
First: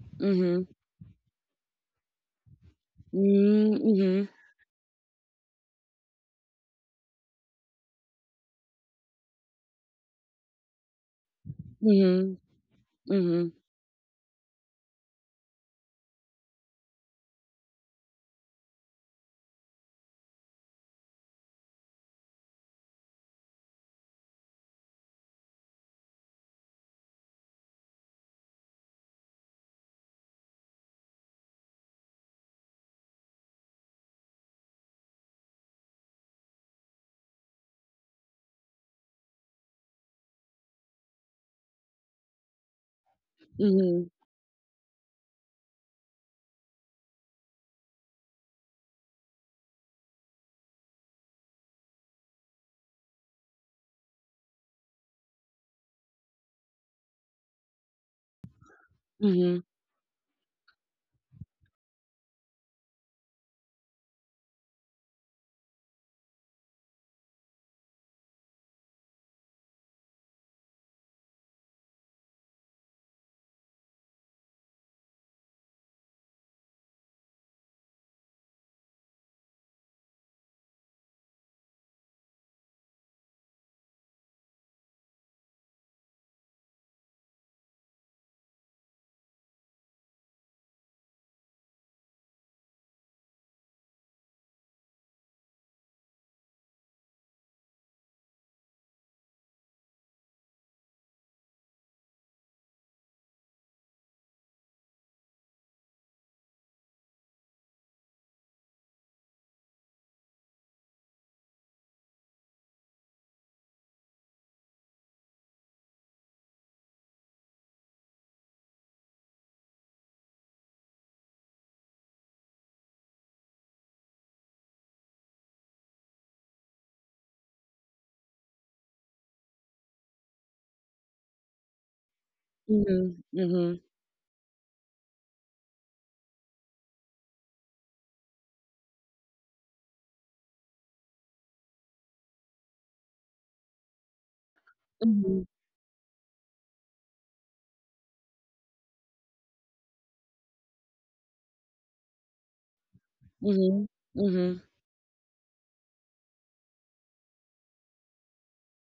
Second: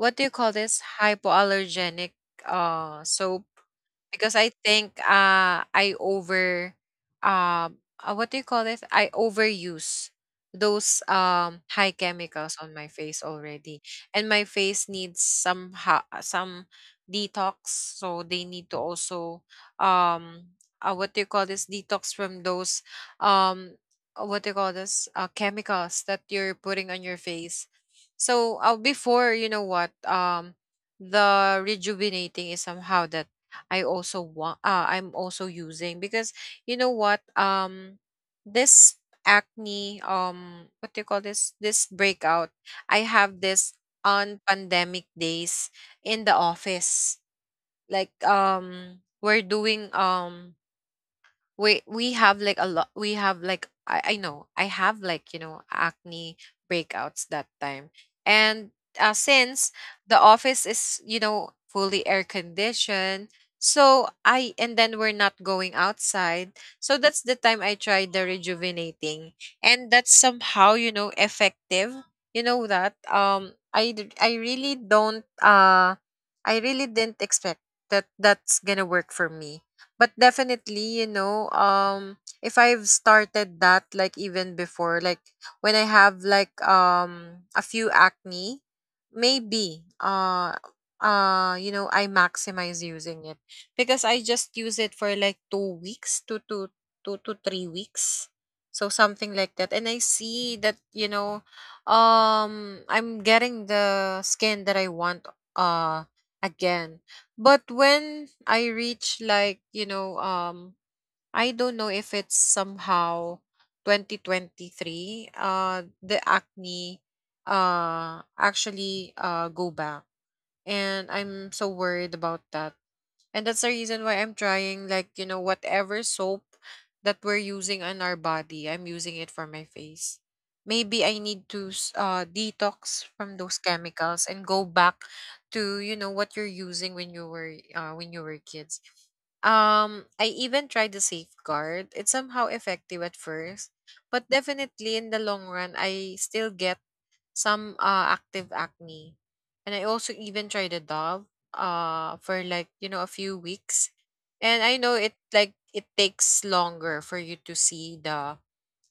what do you call
Mm-hmm.
this? Hypoallergenic soap,
Mm-hmm.
because I think I over what do you call this? I overuse those high chemicals
Mm-hmm.
on my face
Mm-hmm.
already, and my face needs some some detox. So they need to also, um what do you call this? Detox from those, um what do you call this? Chemicals that you're putting on your face. So, before, you know what the rejuvenating is somehow that I'm also using, because, you know what this acne, what do you call this? This breakout, I have this on pandemic days in the office, like, we're doing, we have like a lot, we have like I know I have like, acne breakouts that time. And,
Mm-hmm.
since the office is, fully air conditioned, so I and then we're not going outside, so that's the time I tried the rejuvenating. And that's somehow, effective. You know that, I really didn't expect that that's gonna work for me. But definitely, if I've started that, like even before, like when I have like, a few acne, maybe, I maximize using it, because I just use it for like two to three weeks, so something like that. And I see that, I'm getting the skin that I want uh again. But when I reach, like, I don't know if it's somehow 2023, the acne actually go back. And I'm so worried about that, and that's the reason why I'm trying, like, whatever soap that we're using on our body, I'm using it for my face. Maybe I need to, detox
Mhm,
from those
mhm,
chemicals and go back to, what you're using when you were, when you were kids. I even tried the safeguard. It's somehow effective at first, but definitely in the
mhm,
long run, I still get some, active acne. And I also even tried a Dove for, like, a few
mhm,
weeks.
mhm,
And I know it, like it takes longer for you to see the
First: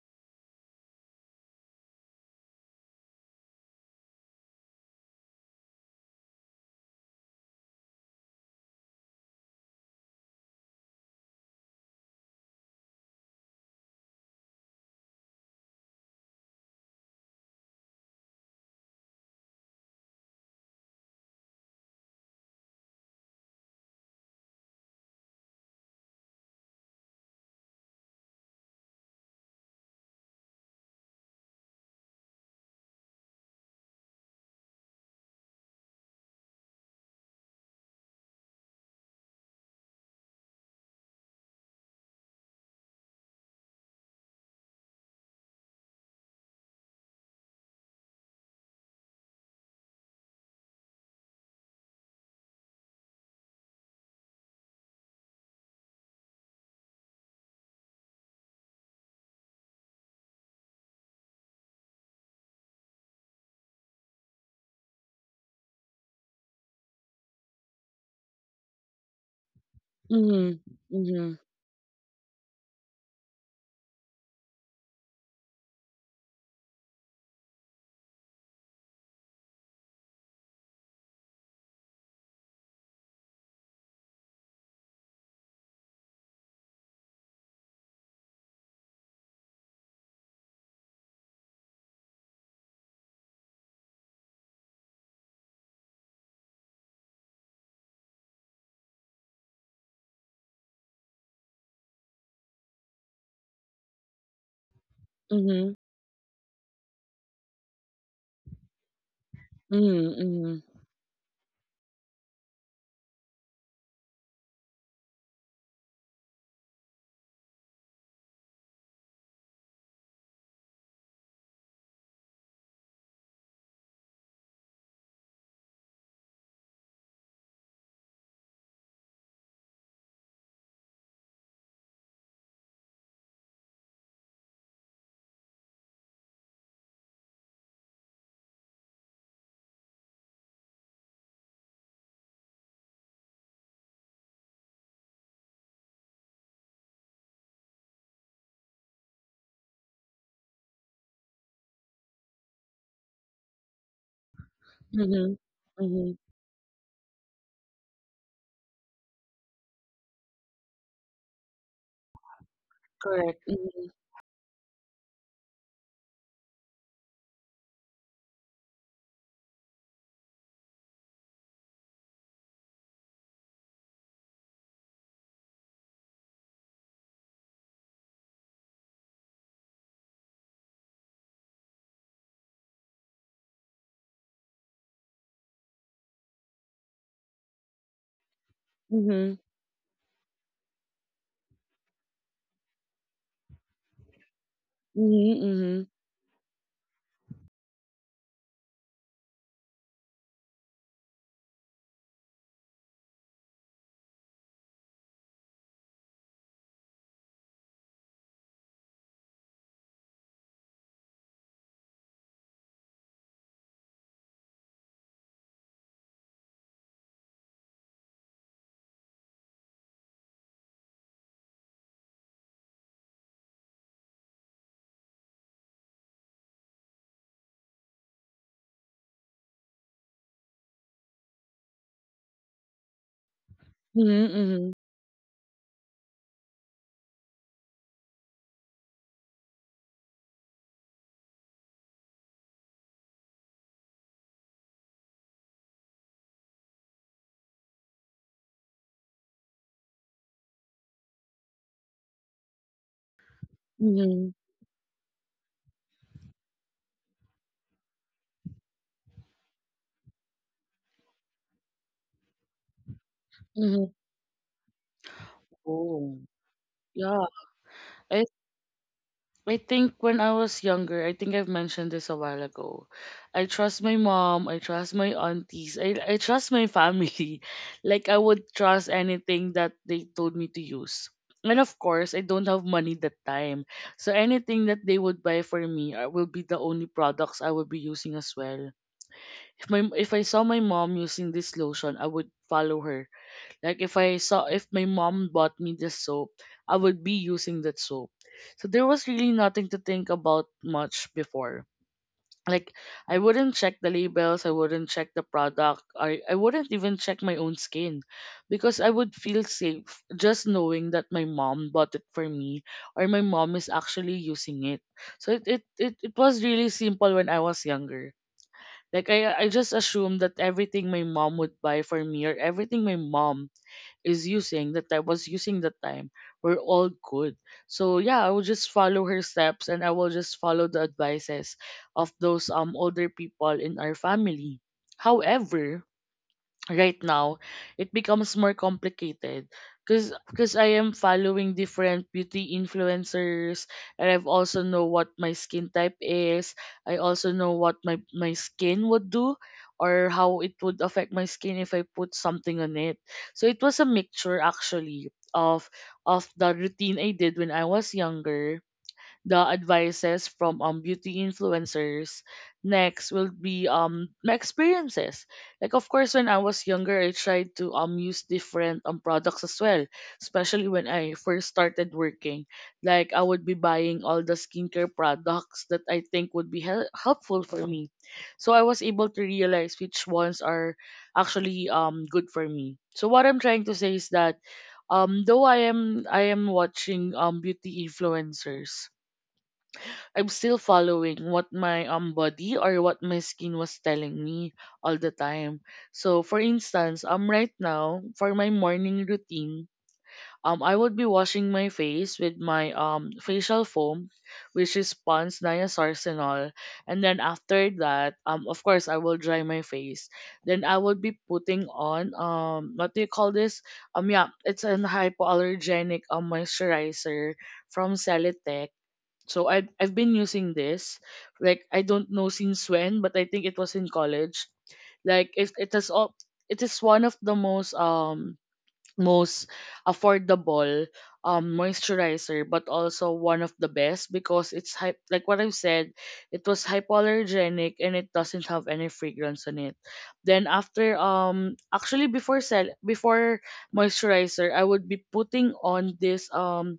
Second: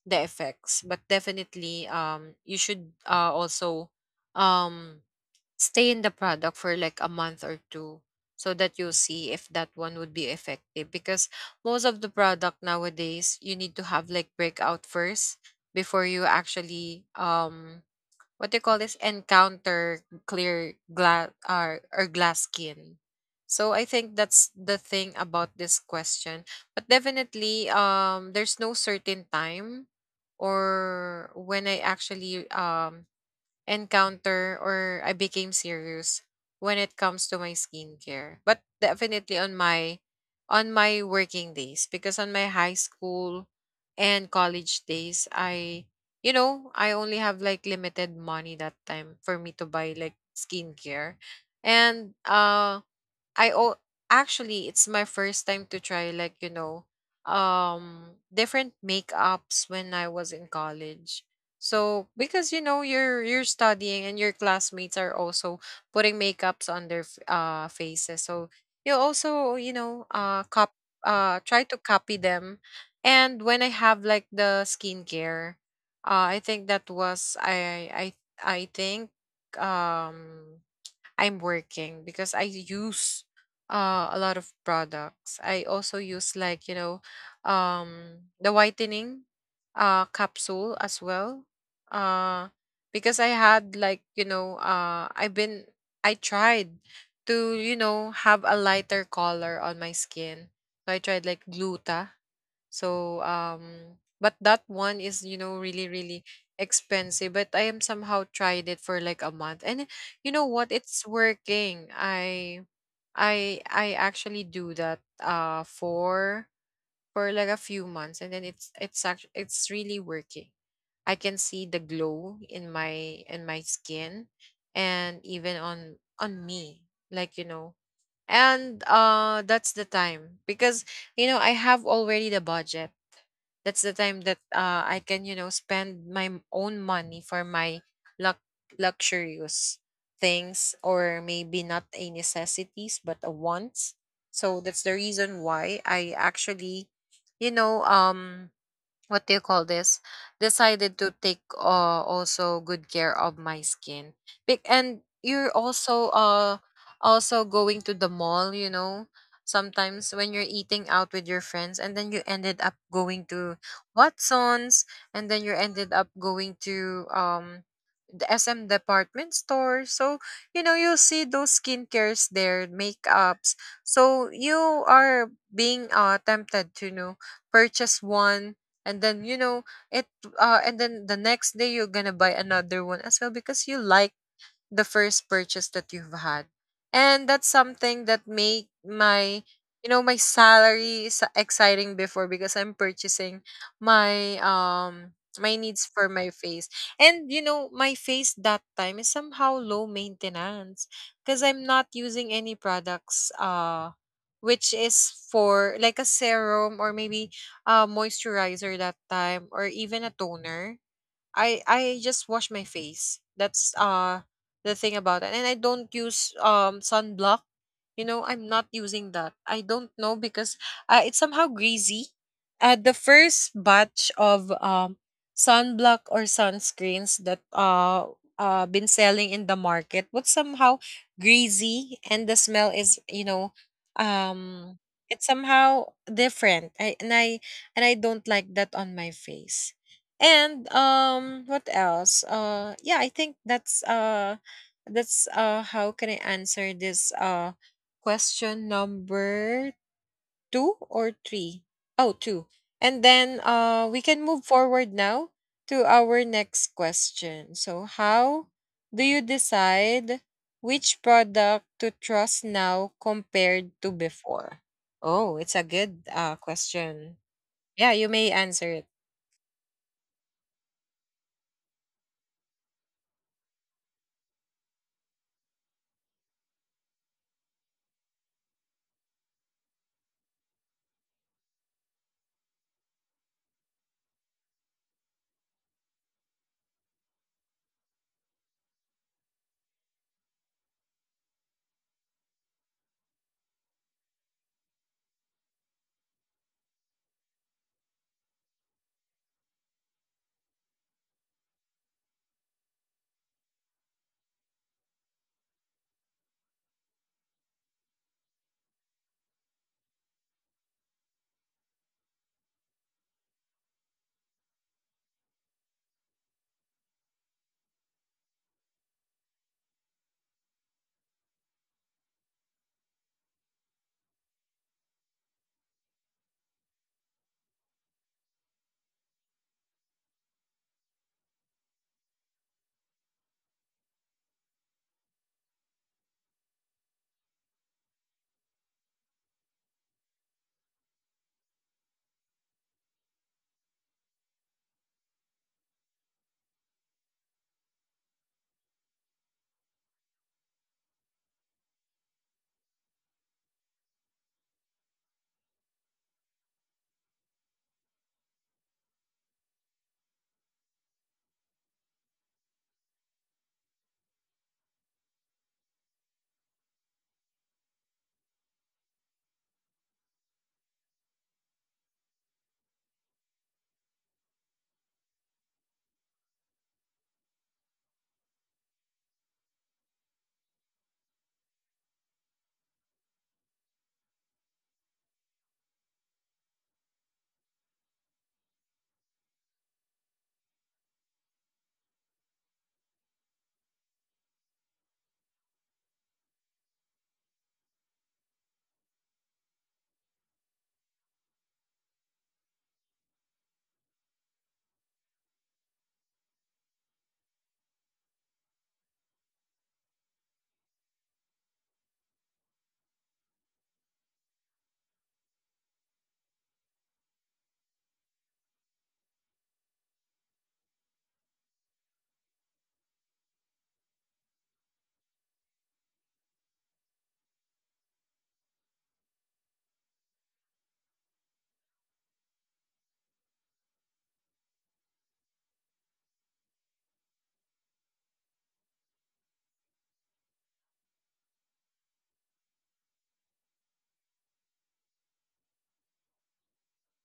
the effects, but definitely, you should, also, um stay in the product for like a month or two, so that you'll see if that one would be effective, because most of the product nowadays, you need to have like breakout first before you actually, what do you call this? Encounter clear glass, or glass skin. So I think that's the thing about this question, but definitely, there's no certain time, or when I actually, encounter, or I became serious when it comes to my skincare. But definitely on my working days, because on my high school and college days, I only have like limited money that time for me to buy like skincare. And I oh, actually, it's my first time to try, like, different makeups when I was in college. So, because, you're studying, and your classmates are also putting makeups on their, faces. So you also, you know cop
mhm, mhm,
try to copy them. And when I have, like, the skincare, I think that was, I think, um I'm working, because I use, a lot of products. I also use, like, the whitening capsule as well. Uh because I had, like, I tried to, have a lighter color on my skin. So I tried like gluta. So, but that one is,
mhm,
really, really expensive, but I am somehow tried it for like a month, and you know
mhm,
what, it's working. I actually do that for like a few months, and then it's actually it's really working. I can see the glow in my skin, and even on me, like, and, that's the time, because, I have already the budget. That's the time that, I can, spend my own money for my lux- luxurious things, or maybe not a necessities but a wants. So that's the reason why I actually, you know um what do you call this? Decided to take, also good care of my skin. And
mhm, mhm,
you're also
mhm,
uh also going to the mall, sometimes when you're eating out with your friends, and then you ended up going
correct,
to
mhm,
Watson's, and then you ended up going to the SM department store. So, you'll see those skincares there, makeups, so you are being, tempted to, purchase one, and then, it, and then the next day you're gonna buy another one as well, because you like the first purchase that you've had. And that's something that made my,
mhm,
my salary is exciting before, because I'm purchasing my, my
mhm,
needs for
mhm,
my face. And, my face that time is somehow low maintenance, because I'm not using any products, which is for like a serum, or maybe a moisturizer that time, or even a toner. I just wash my face. That's the thing about it. And I don't use sunblock. I'm not using that. I don't know, because, it's somehow greasy. The first batch of sunblock or sunscreens that been selling in the market was somehow greasy, and the smell is,
mhm, mhm,
um it's somehow different. I don't like that on my face. And, what else? Yeah, I think that's, how can I answer this question number two or three? Oh, two. And then, we can
mhm,
move forward now to our next question. So, how do you decide which product to trust now compared to
mhm.
before? Oh, it's a good
Oh,
question.
yeah.
Yeah, you may answer it.
I think when I was younger, I think I've mentioned this a while ago. I trust my mom, I trust my aunties, I trust my family. Like I would trust anything that they told me to use. And of course, I don't have money that time. So anything that they would buy for me will be the only products I would be using as well. If I saw my mom using this lotion, I would follow her. Like if I saw if my mom bought me this soap, I would be using that soap. So there was really nothing to think about much before. Like, I wouldn't check the labels, I wouldn't check the product, I wouldn't even check my own skin, because I would feel safe just knowing that my mom bought it for me or my mom is actually using it. So it was really simple when I was younger. Like I just assumed that everything my mom would buy for me, or everything my mom is using that I was using that time, were all good. So yeah, I will just follow her steps and I will just follow the advices of those older people in our family. However, right now it becomes more complicated, because I am following different beauty influencers and I've also know what my skin type is. I also know what my skin would do, or how it would affect my skin if I put something on it. So it was a mixture actually of the routine I did when I was younger, the advices from beauty influencers. Next will be my experiences. Like of course when I was younger I tried to use different products as well, especially when I first started working. Like I would be buying all the skincare products that I think would be helpful for me. So I was able to realize which ones are actually good for me. So what I'm trying to say is that though I am watching beauty influencers, I'm still following what my body or what my skin was telling me all the time. So for instance, right now for my morning routine, I would be washing my face with my facial foam, which is Pond's Niasourcenol, and then after that, of course I will dry my face. Then I would be putting on what do you call this? Yeah, it's an hypoallergenic moisturizer from Celotex, so I've been using this. Like I don't know since when, but I think it was in college. Like it has all, it is one of the most most affordable moisturizer but also one of the best because it's like what I've said, it was hypoallergenic and it doesn't have any fragrance on it. Then after actually before moisturizer I would be putting on this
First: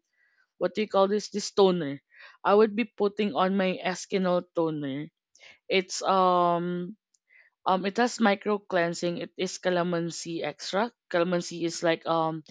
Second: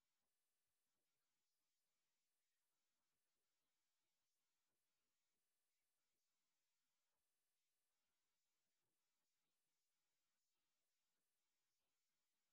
what do you call this? This toner, I would be putting on my Eskinol toner. It's it has micro cleansing. It is calamansi extract. Calamansi is like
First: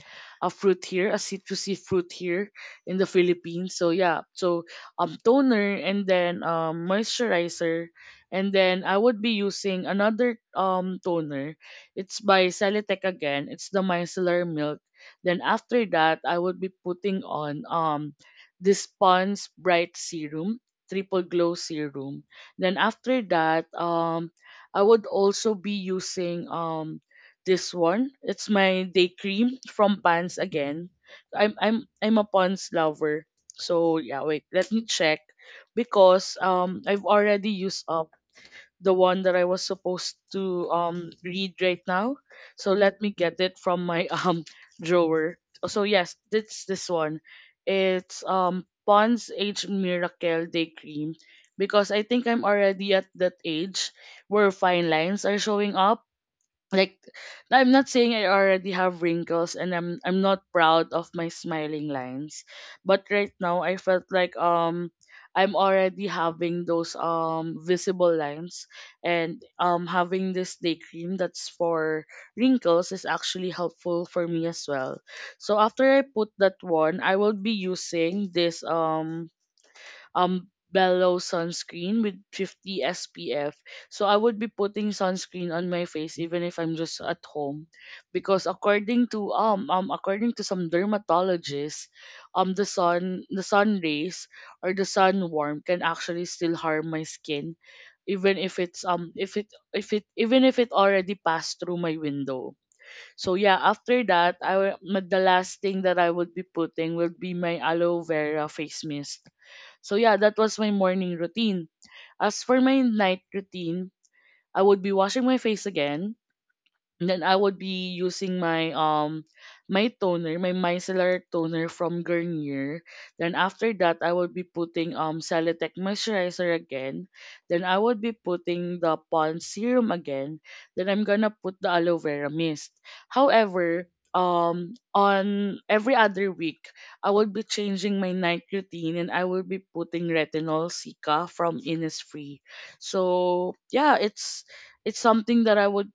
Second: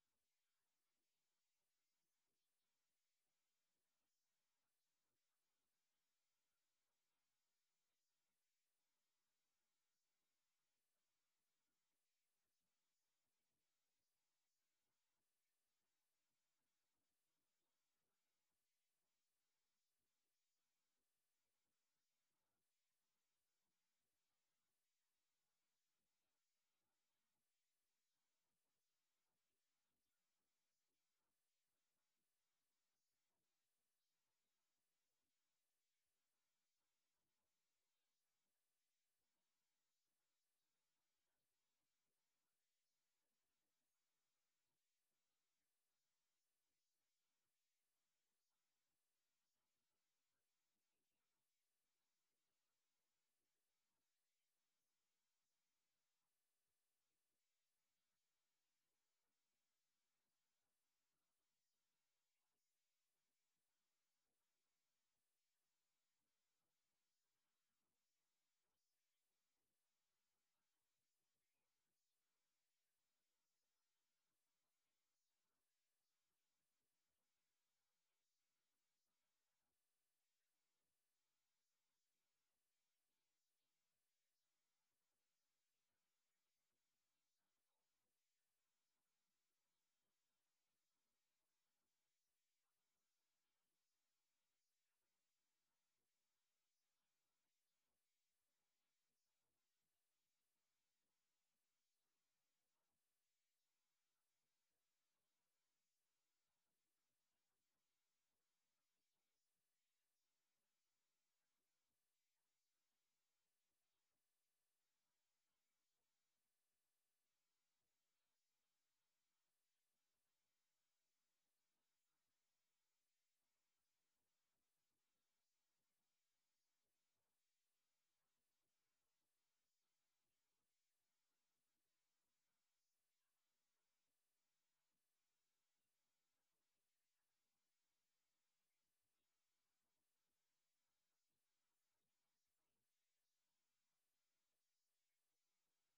a fruit here, a citrusy fruit here in the Philippines. So yeah, so toner and then moisturizer, and then I would be using another toner. It's by Saletech again. It's the micellar milk. Then after that, I would be putting on this Pond's Bright Serum, Triple Glow Serum. Then after that, I would also be using this one. It's my day cream from Pans again. I'm a Pans lover. So yeah, wait, let me check because I've already used the one that I was supposed to read right now. So let me get it from my drawer. So yes, it's this one. It's Pond's Age Miracle Day Cream because I think I'm already at that age where fine lines are showing up, like I'm not saying I already have wrinkles and I'm not proud of my smiling lines, but right now I felt like I'm already having those visible lines, and having this day cream that's for wrinkles is actually helpful for me as well. So after I put that one, I will be using this Bellow sunscreen with 50 SPF. So I would be putting sunscreen on my face even if I'm just at home because according to according to some dermatologists, the sun rays or the sun warmth can actually still harm my skin even if it's if it even if it already passed through my window. So yeah, after that, the last thing that I would be putting would be my aloe vera face mist. So yeah, that was my morning routine. As for my night routine, I would be washing my face again, then I would be using my my toner, my micellar toner from Garnier. Then after that, I would be putting Celotec moisturizer again. Then I would be putting the Pond's serum again. Then I'm gonna put the aloe vera mist. However, on every other week, I would be changing my night routine and I will be putting retinol Sika from Innisfree. So yeah, it's something that I would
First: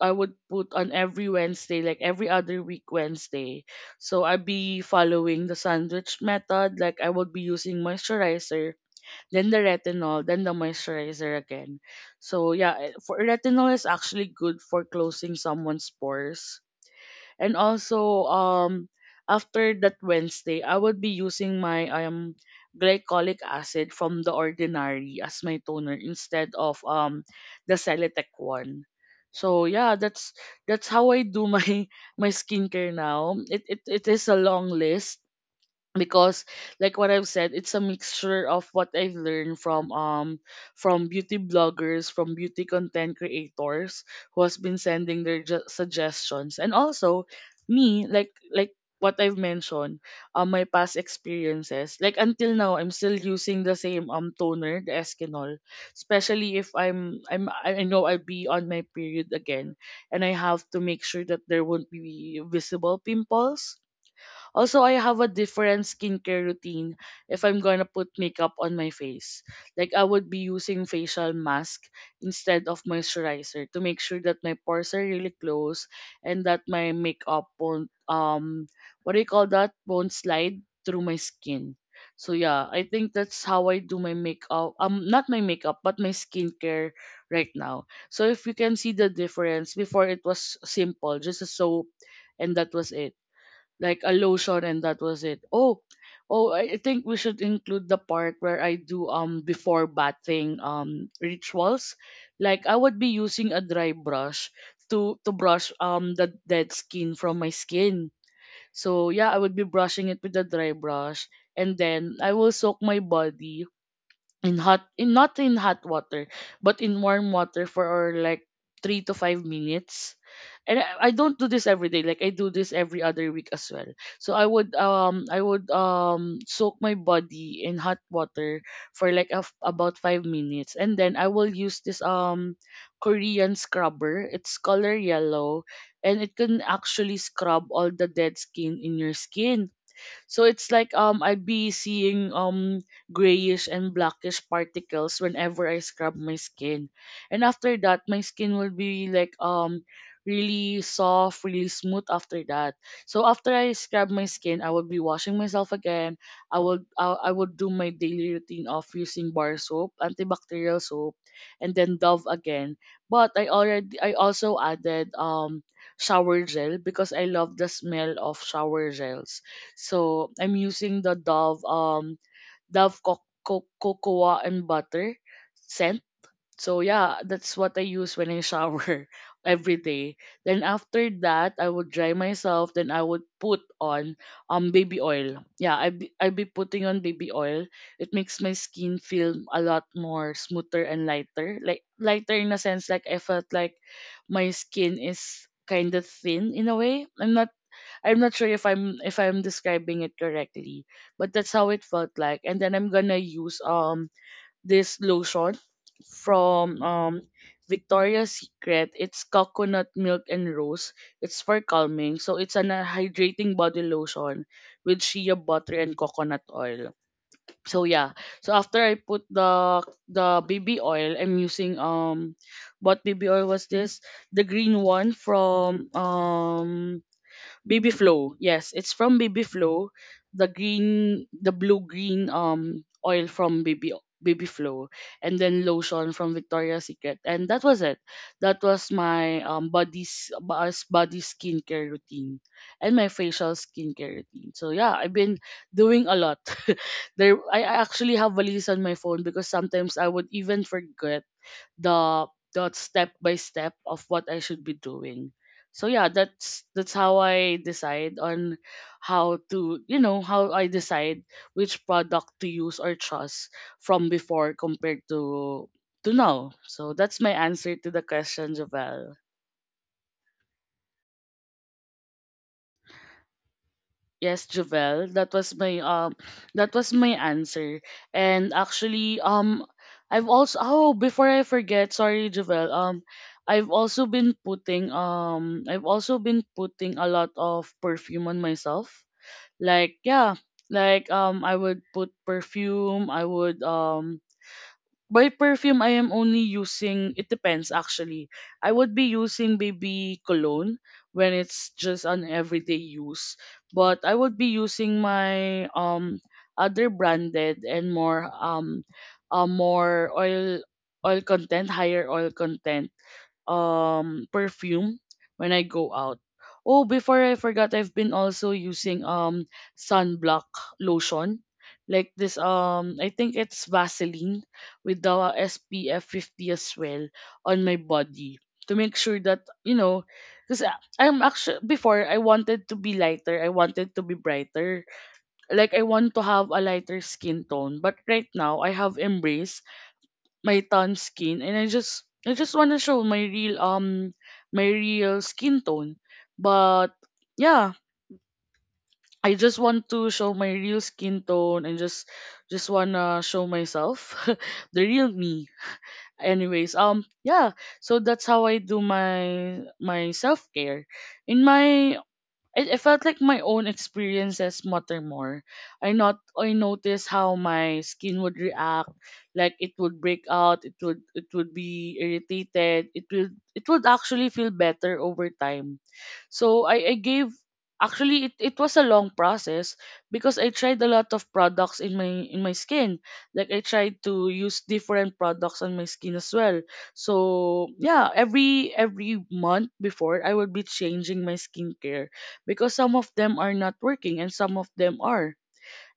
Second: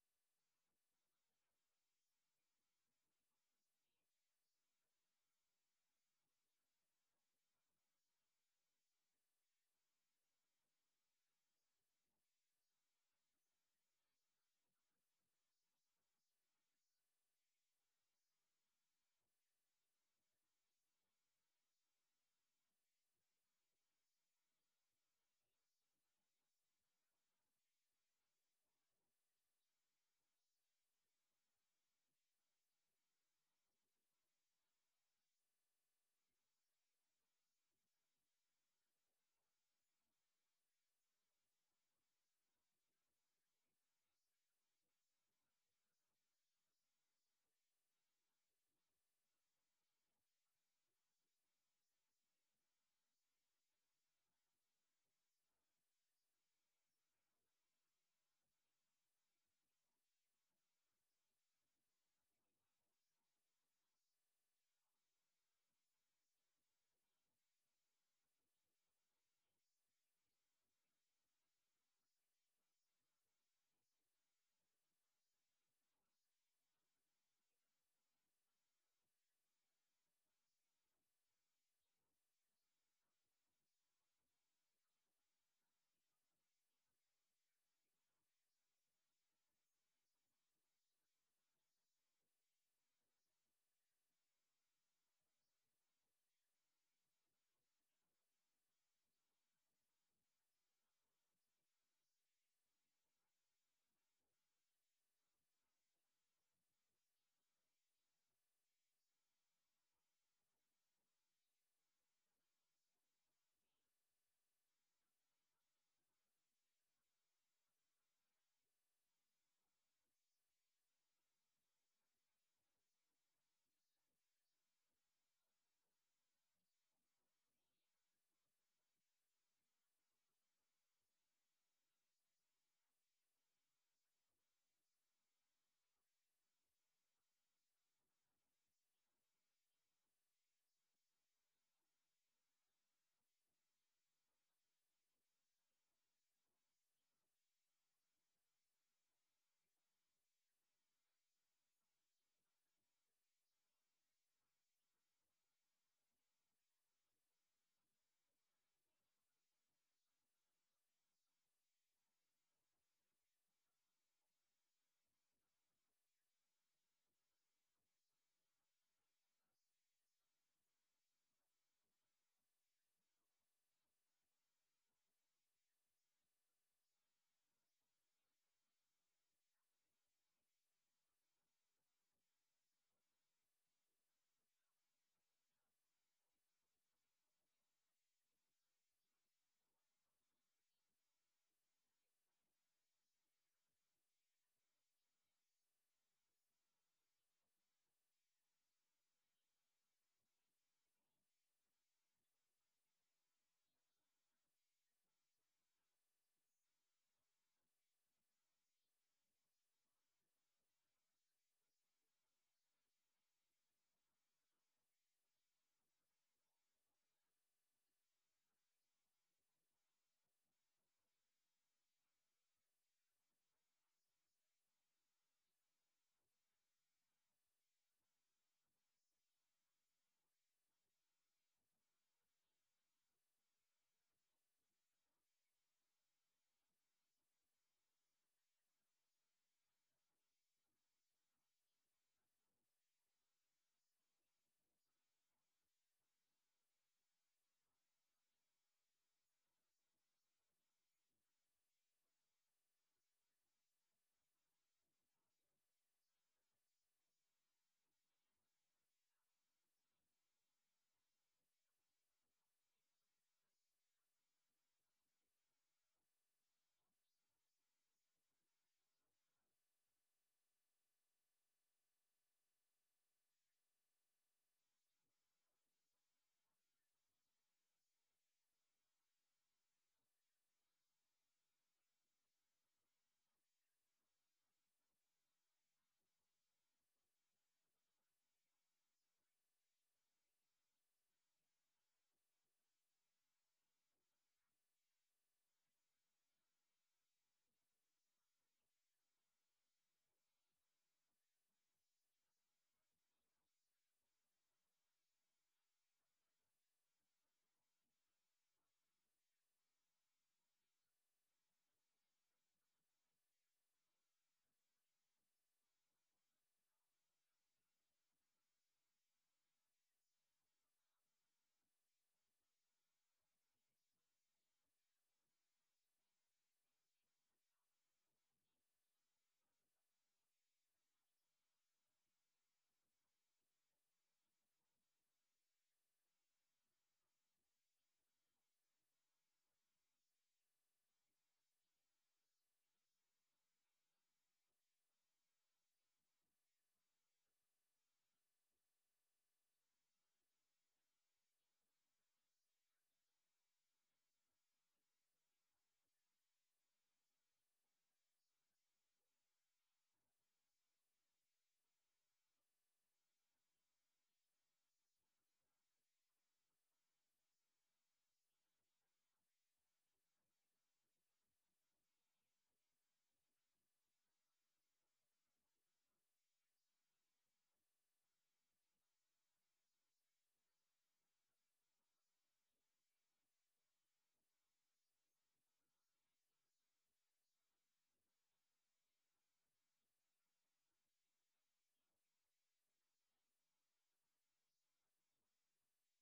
I would put on every Wednesday, like every other week Wednesday. So I'd be following the sandwich method, like I would be using moisturizer, then the retinol, then the moisturizer again. So yeah, eh, for retinol is actually good for closing someone's pores. And also, after that Wednesday, I would be using my glycolic acid from the ordinary as my toner instead of the Celetec one. So yeah, that's how I do my my skincare now. It is a long list because like what I've said, it's a mixture of what I've learned from beauty bloggers, from beauty content creators who has been sending their suggestions, and also me, like what I've mentioned, my past experiences. Like until now, I'm still using the same toner, the Eskinol, especially if I know I'll be on my period again, and I have to make sure that there won't be visible pimples. Also, I have a different skincare routine if I'm gonna put makeup on my face. Like I would be using facial mask instead of moisturizer to make sure that my pores are really closed and that my makeup won't what do you call that? Won't slide through my skin. So yeah, I think that's how I do my makeup. Not my makeup, but my skincare right now. So if you can see the difference, before it was simple, just a soap, and that was it, like a lotion and that was it. Oh, I think we should include the part where I do before bathing rituals. Like I would be using a dry brush to brush the dead skin from my skin. So yeah, I would be brushing it with a dry brush and then I will soak my body in not in hot water but in warm water for like 3 to 5 minutes, and I don't do this every day, like I do this every other week as well. So I would soak my body in hot water for like a, f about 5 minutes, and then I will use this Korean scrubber. It's color yellow, and it can actually scrub all the dead skin in your skin. So it's like I'd be seeing grayish and blackish particles whenever I scrub my skin. And after that my skin will be like really soft, really smooth after that. So after I scrub my skin, I would be washing myself again. I would do my daily routine of using bar soap, antibacterial soap, and then Dove again. But I also added shower gel because I love the smell of shower gels. So I'm using the Dove Dove cocoa and butter scent. So yeah, that's what I use when I shower every day. Then after that, I would dry myself. Then I would put on baby oil. Yeah, I be putting on baby oil. It makes my skin feel a lot more smoother and lighter. Like lighter in a sense, like I felt like my skin is kind of thin in a way. I'm not sure if I'm describing it correctly, but that's how it felt like. And then I'm gonna use this lotion from Victoria's Secret. It's coconut milk and rose. It's for calming, so it's an hydrating body lotion with shea butter and coconut oil. So yeah, so after I put the baby oil, I'm using what baby oil was this? The green one from BB Flow. Yes, it's from BB Flow, the green, the blue green oil from BB Flow, and then lotion from Victoria's Secret, and that was it. That was my body skincare routine, and my facial skincare routine. So yeah, I've been doing a lot. There, I actually have a list on my phone because sometimes I would even forget the the step by step of what I should be doing. So yeah, that's how I decide on how to, you know, how I decide which product to use or trust from before compared to now. So that's my answer to the question, Javel. Yes, Jovel, that was my answer. And actually I've also, oh before I forget, sorry Jovel, I've also been putting a lot of perfume on myself. Like yeah, like I would put perfume, I would by perfume, I am only using, it depends actually. I would be using baby cologne when it's just an everyday use. But I would be using my other branded and more more oil content, higher oil content perfume when I go out. Oh, before I forgot, I've been also using sunblock lotion. Like this I think it's Vaseline with the SPF 50 as well on my body to make sure that you know. Because I'm actually before, I wanted to be lighter, I wanted to be brighter. Like I want to have a lighter skin tone, but right now I have embraced my tan skin and I just want to show my real my real skin tone. But yeah, I just want to show my real skin tone and just wanna show myself the real me. Anyways, yeah, so that's how I do my self-care. In my It felt like my own experiences matter more. I not I noticed how my skin would react, like it would break out, it would be irritated, it would actually feel better over time. So I gave actually it was a long process because I tried a lot of products in my skin. Like I tried to use different products on my skin as well. So yeah, every month before I would be changing my skincare because some of them are not working and some of them are.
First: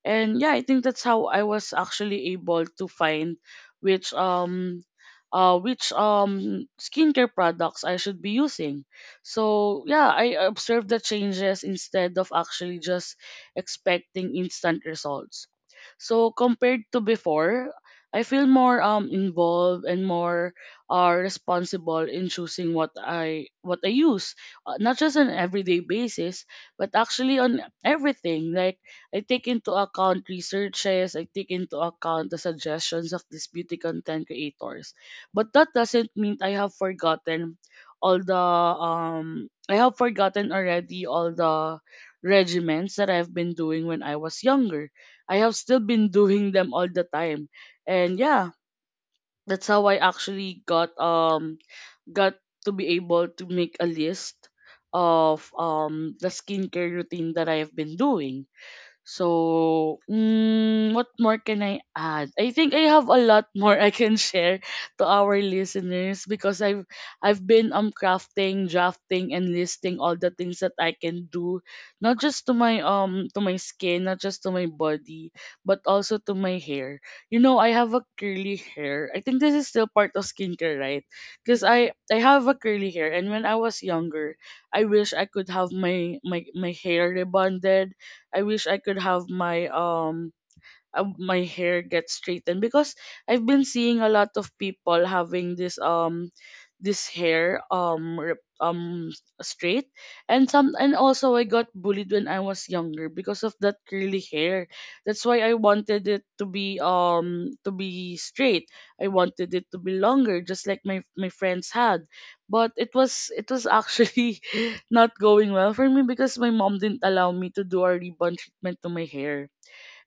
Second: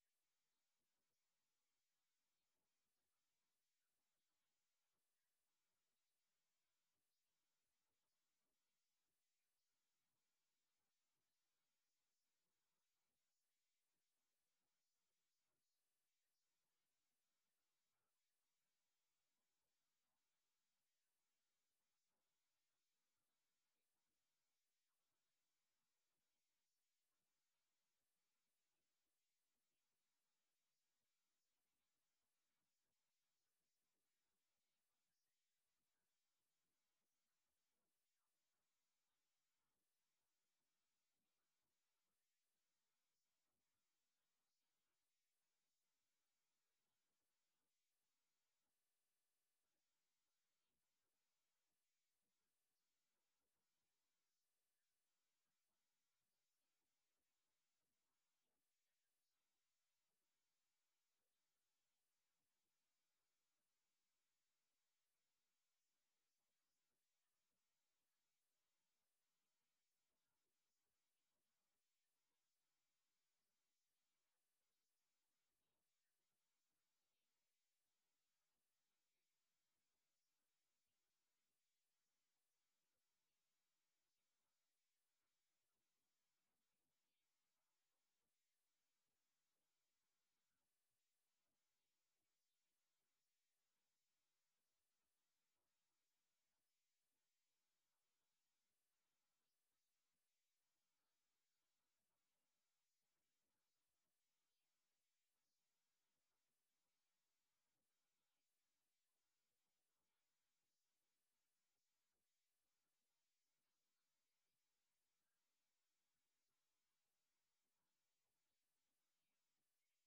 And yeah, I think that's how I was actually able to find which um which skincare products I should be using. So yeah, I observed the changes instead of actually just expecting instant results. So compared to before, I feel more involved and more responsible in choosing what I use, not just on everyday basis, but actually on everything. Like I take into account researches, I take into account the suggestions of these beauty content creators. But that doesn't mean I have forgotten all the I have forgotten already all the regimens that I've been doing when I was younger. I have still been doing them all the time. And yeah, that's how I actually got to be able to make a list of the skincare routine that I have been doing. So, what more can I add? I think I have a lot more I can share to our listeners because I've been crafting, drafting, and listing all the things that I can do, not just to my skin, not just to my body, but also to my hair. You know, I have a curly hair. I think this is still part of skincare, right? Because I have a curly hair, and when I was younger, I wish I could have my my hair rebonded. I wish I could have my my hair gets straightened, because I've been seeing a lot of people having this this hair straight. And some and also I got bullied when I was younger because of that curly hair. That's why I wanted it to be straight. I wanted it to be longer just like my friends had. But it was actually not going well for me because my mom didn't allow me to do a rebond treatment to my hair,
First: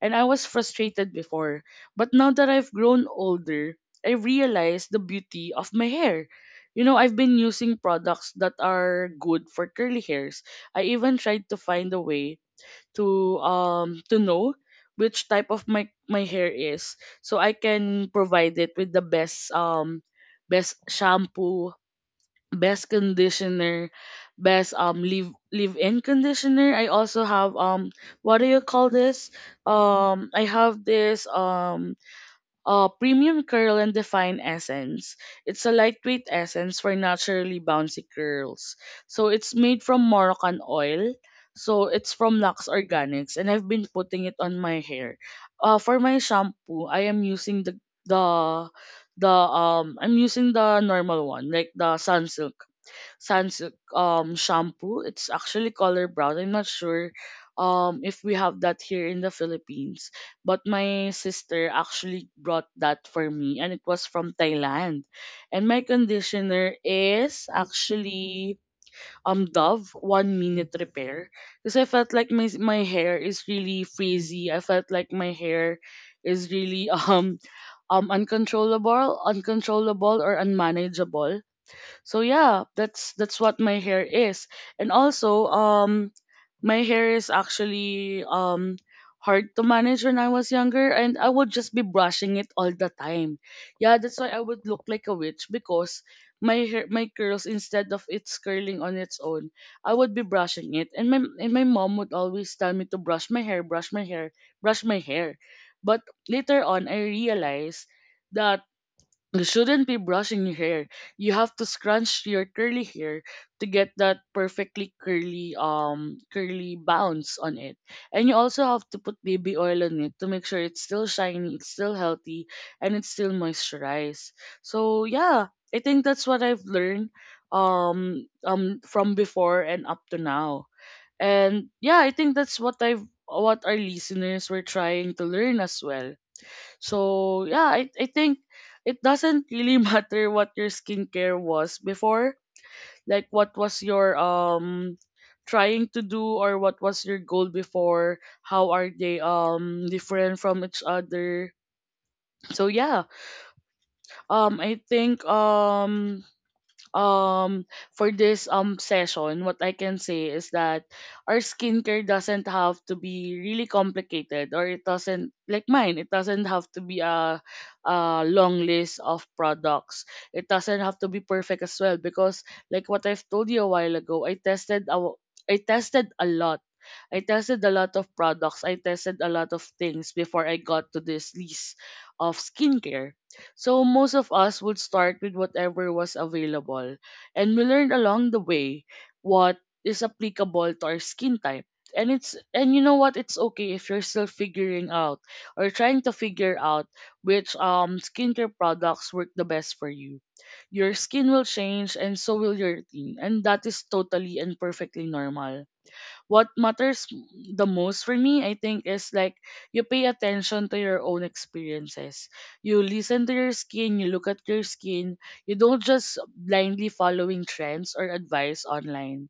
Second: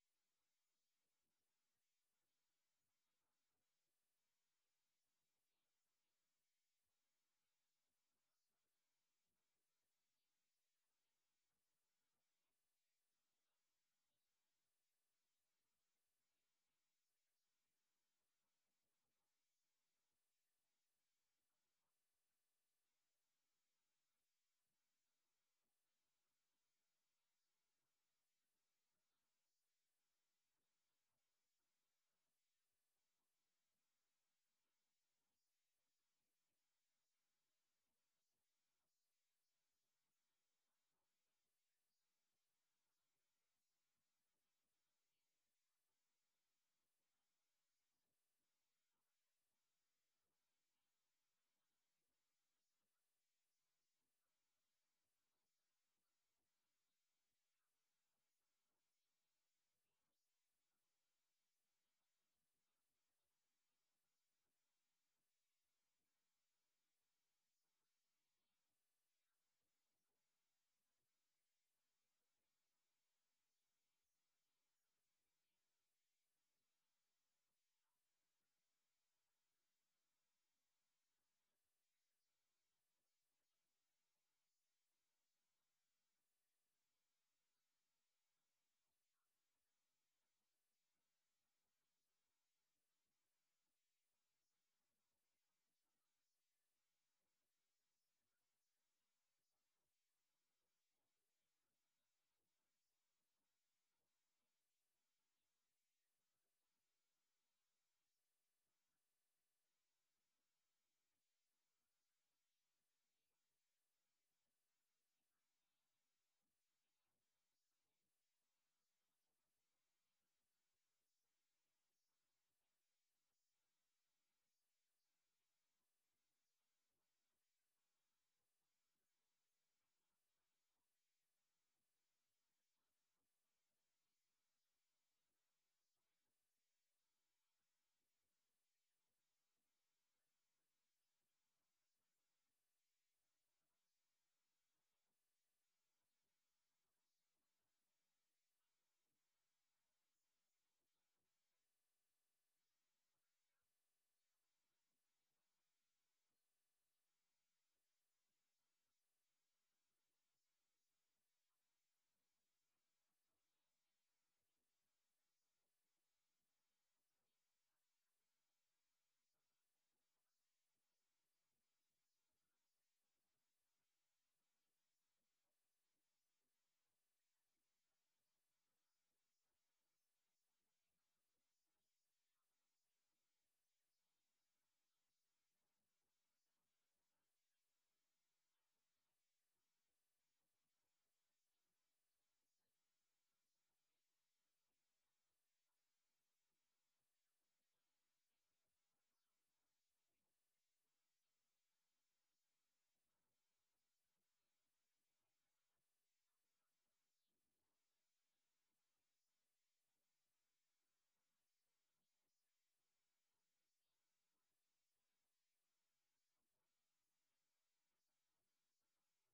and I was frustrated before. But now that I've grown older, I realize the beauty of my hair. You know, I've been using products that are good for curly hairs. I even tried to find a way to know which type of my hair is, so I can provide it with the best best shampoo, best conditioner, best leave in conditioner. I also have what do you call this? I have this premium curl and define essence. It's a lightweight essence for naturally bouncy curls. So it's made from Moroccan oil. So it's from Lux Organics and I've been putting it on my hair. For my shampoo, I am using the the I'm using the normal one, like the Sunsilk sans shampoo. It's actually color brown. I'm not sure if we have that here in the Philippines, but my sister actually brought that for me and it was from Thailand. And my conditioner is actually Dove One Minute Repair, because I felt like my hair is really frizzy. I felt like my hair is really uncontrollable, uncontrollable or unmanageable. So yeah, that's what my hair is. And also, my hair is actually hard to manage when I was younger, and I would just be brushing it all the time. Yeah, that's why I would look like a witch because my hair, my curls, instead of it's curling on its own, I would be brushing it, and my mom would always tell me to brush my hair, brush my hair, brush my hair. But later on, I realized that you shouldn't be brushing your hair. You have to scrunch your curly hair to get that perfectly curly curly bounce on it. And you also have to put baby oil on it to make sure it's still shiny, it's still healthy, and it's still moisturized. So yeah, I think that's what I've learned from before and up to now. And yeah, I think that's what I've what our listeners were trying to learn as well. So yeah, I think it doesn't really matter what your skincare was before, like what was your trying to do, or what was your goal before, how are they different from each other. So yeah, I think um for this session, what I can say is that our skincare doesn't have to be really complicated, or it doesn't, like mine, it doesn't have to be a long list of products. It doesn't have to be perfect as well, because like what I've told you a while ago, I tested a lot. I tested a lot of products. I tested a lot of things before I got to this list of skincare. So most of us would start with whatever was available, and we learned along the way what is applicable to our skin type. And it's, and you know what, it's okay if you're still figuring out or trying to figure out which skincare products work the best for you. Your skin will change and so will your routine, and that is totally and perfectly normal. What matters the most for me, I think, is like you pay attention to your own experiences. You listen to your skin, you look at your skin. You don't just blindly following trends or advice online.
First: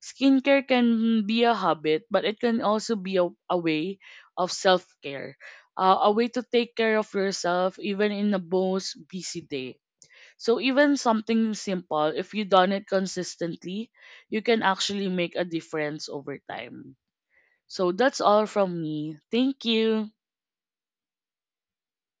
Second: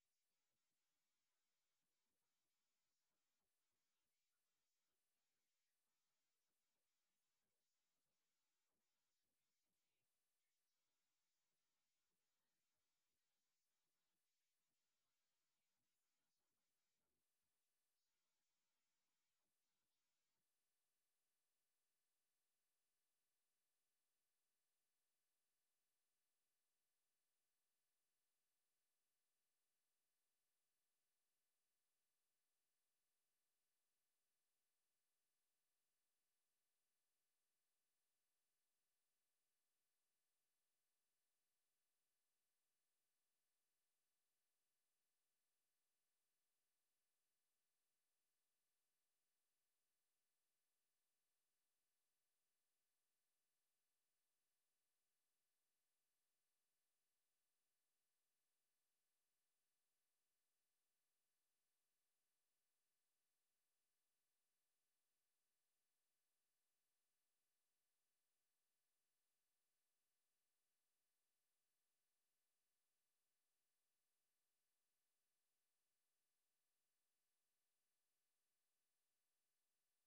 Skincare can be a habit, but it can also be a way of self care. A way to take care of yourself even in the most busy day. So even something simple, if you done it consistently, you can actually make a difference over time. So that's all from me. Thank you.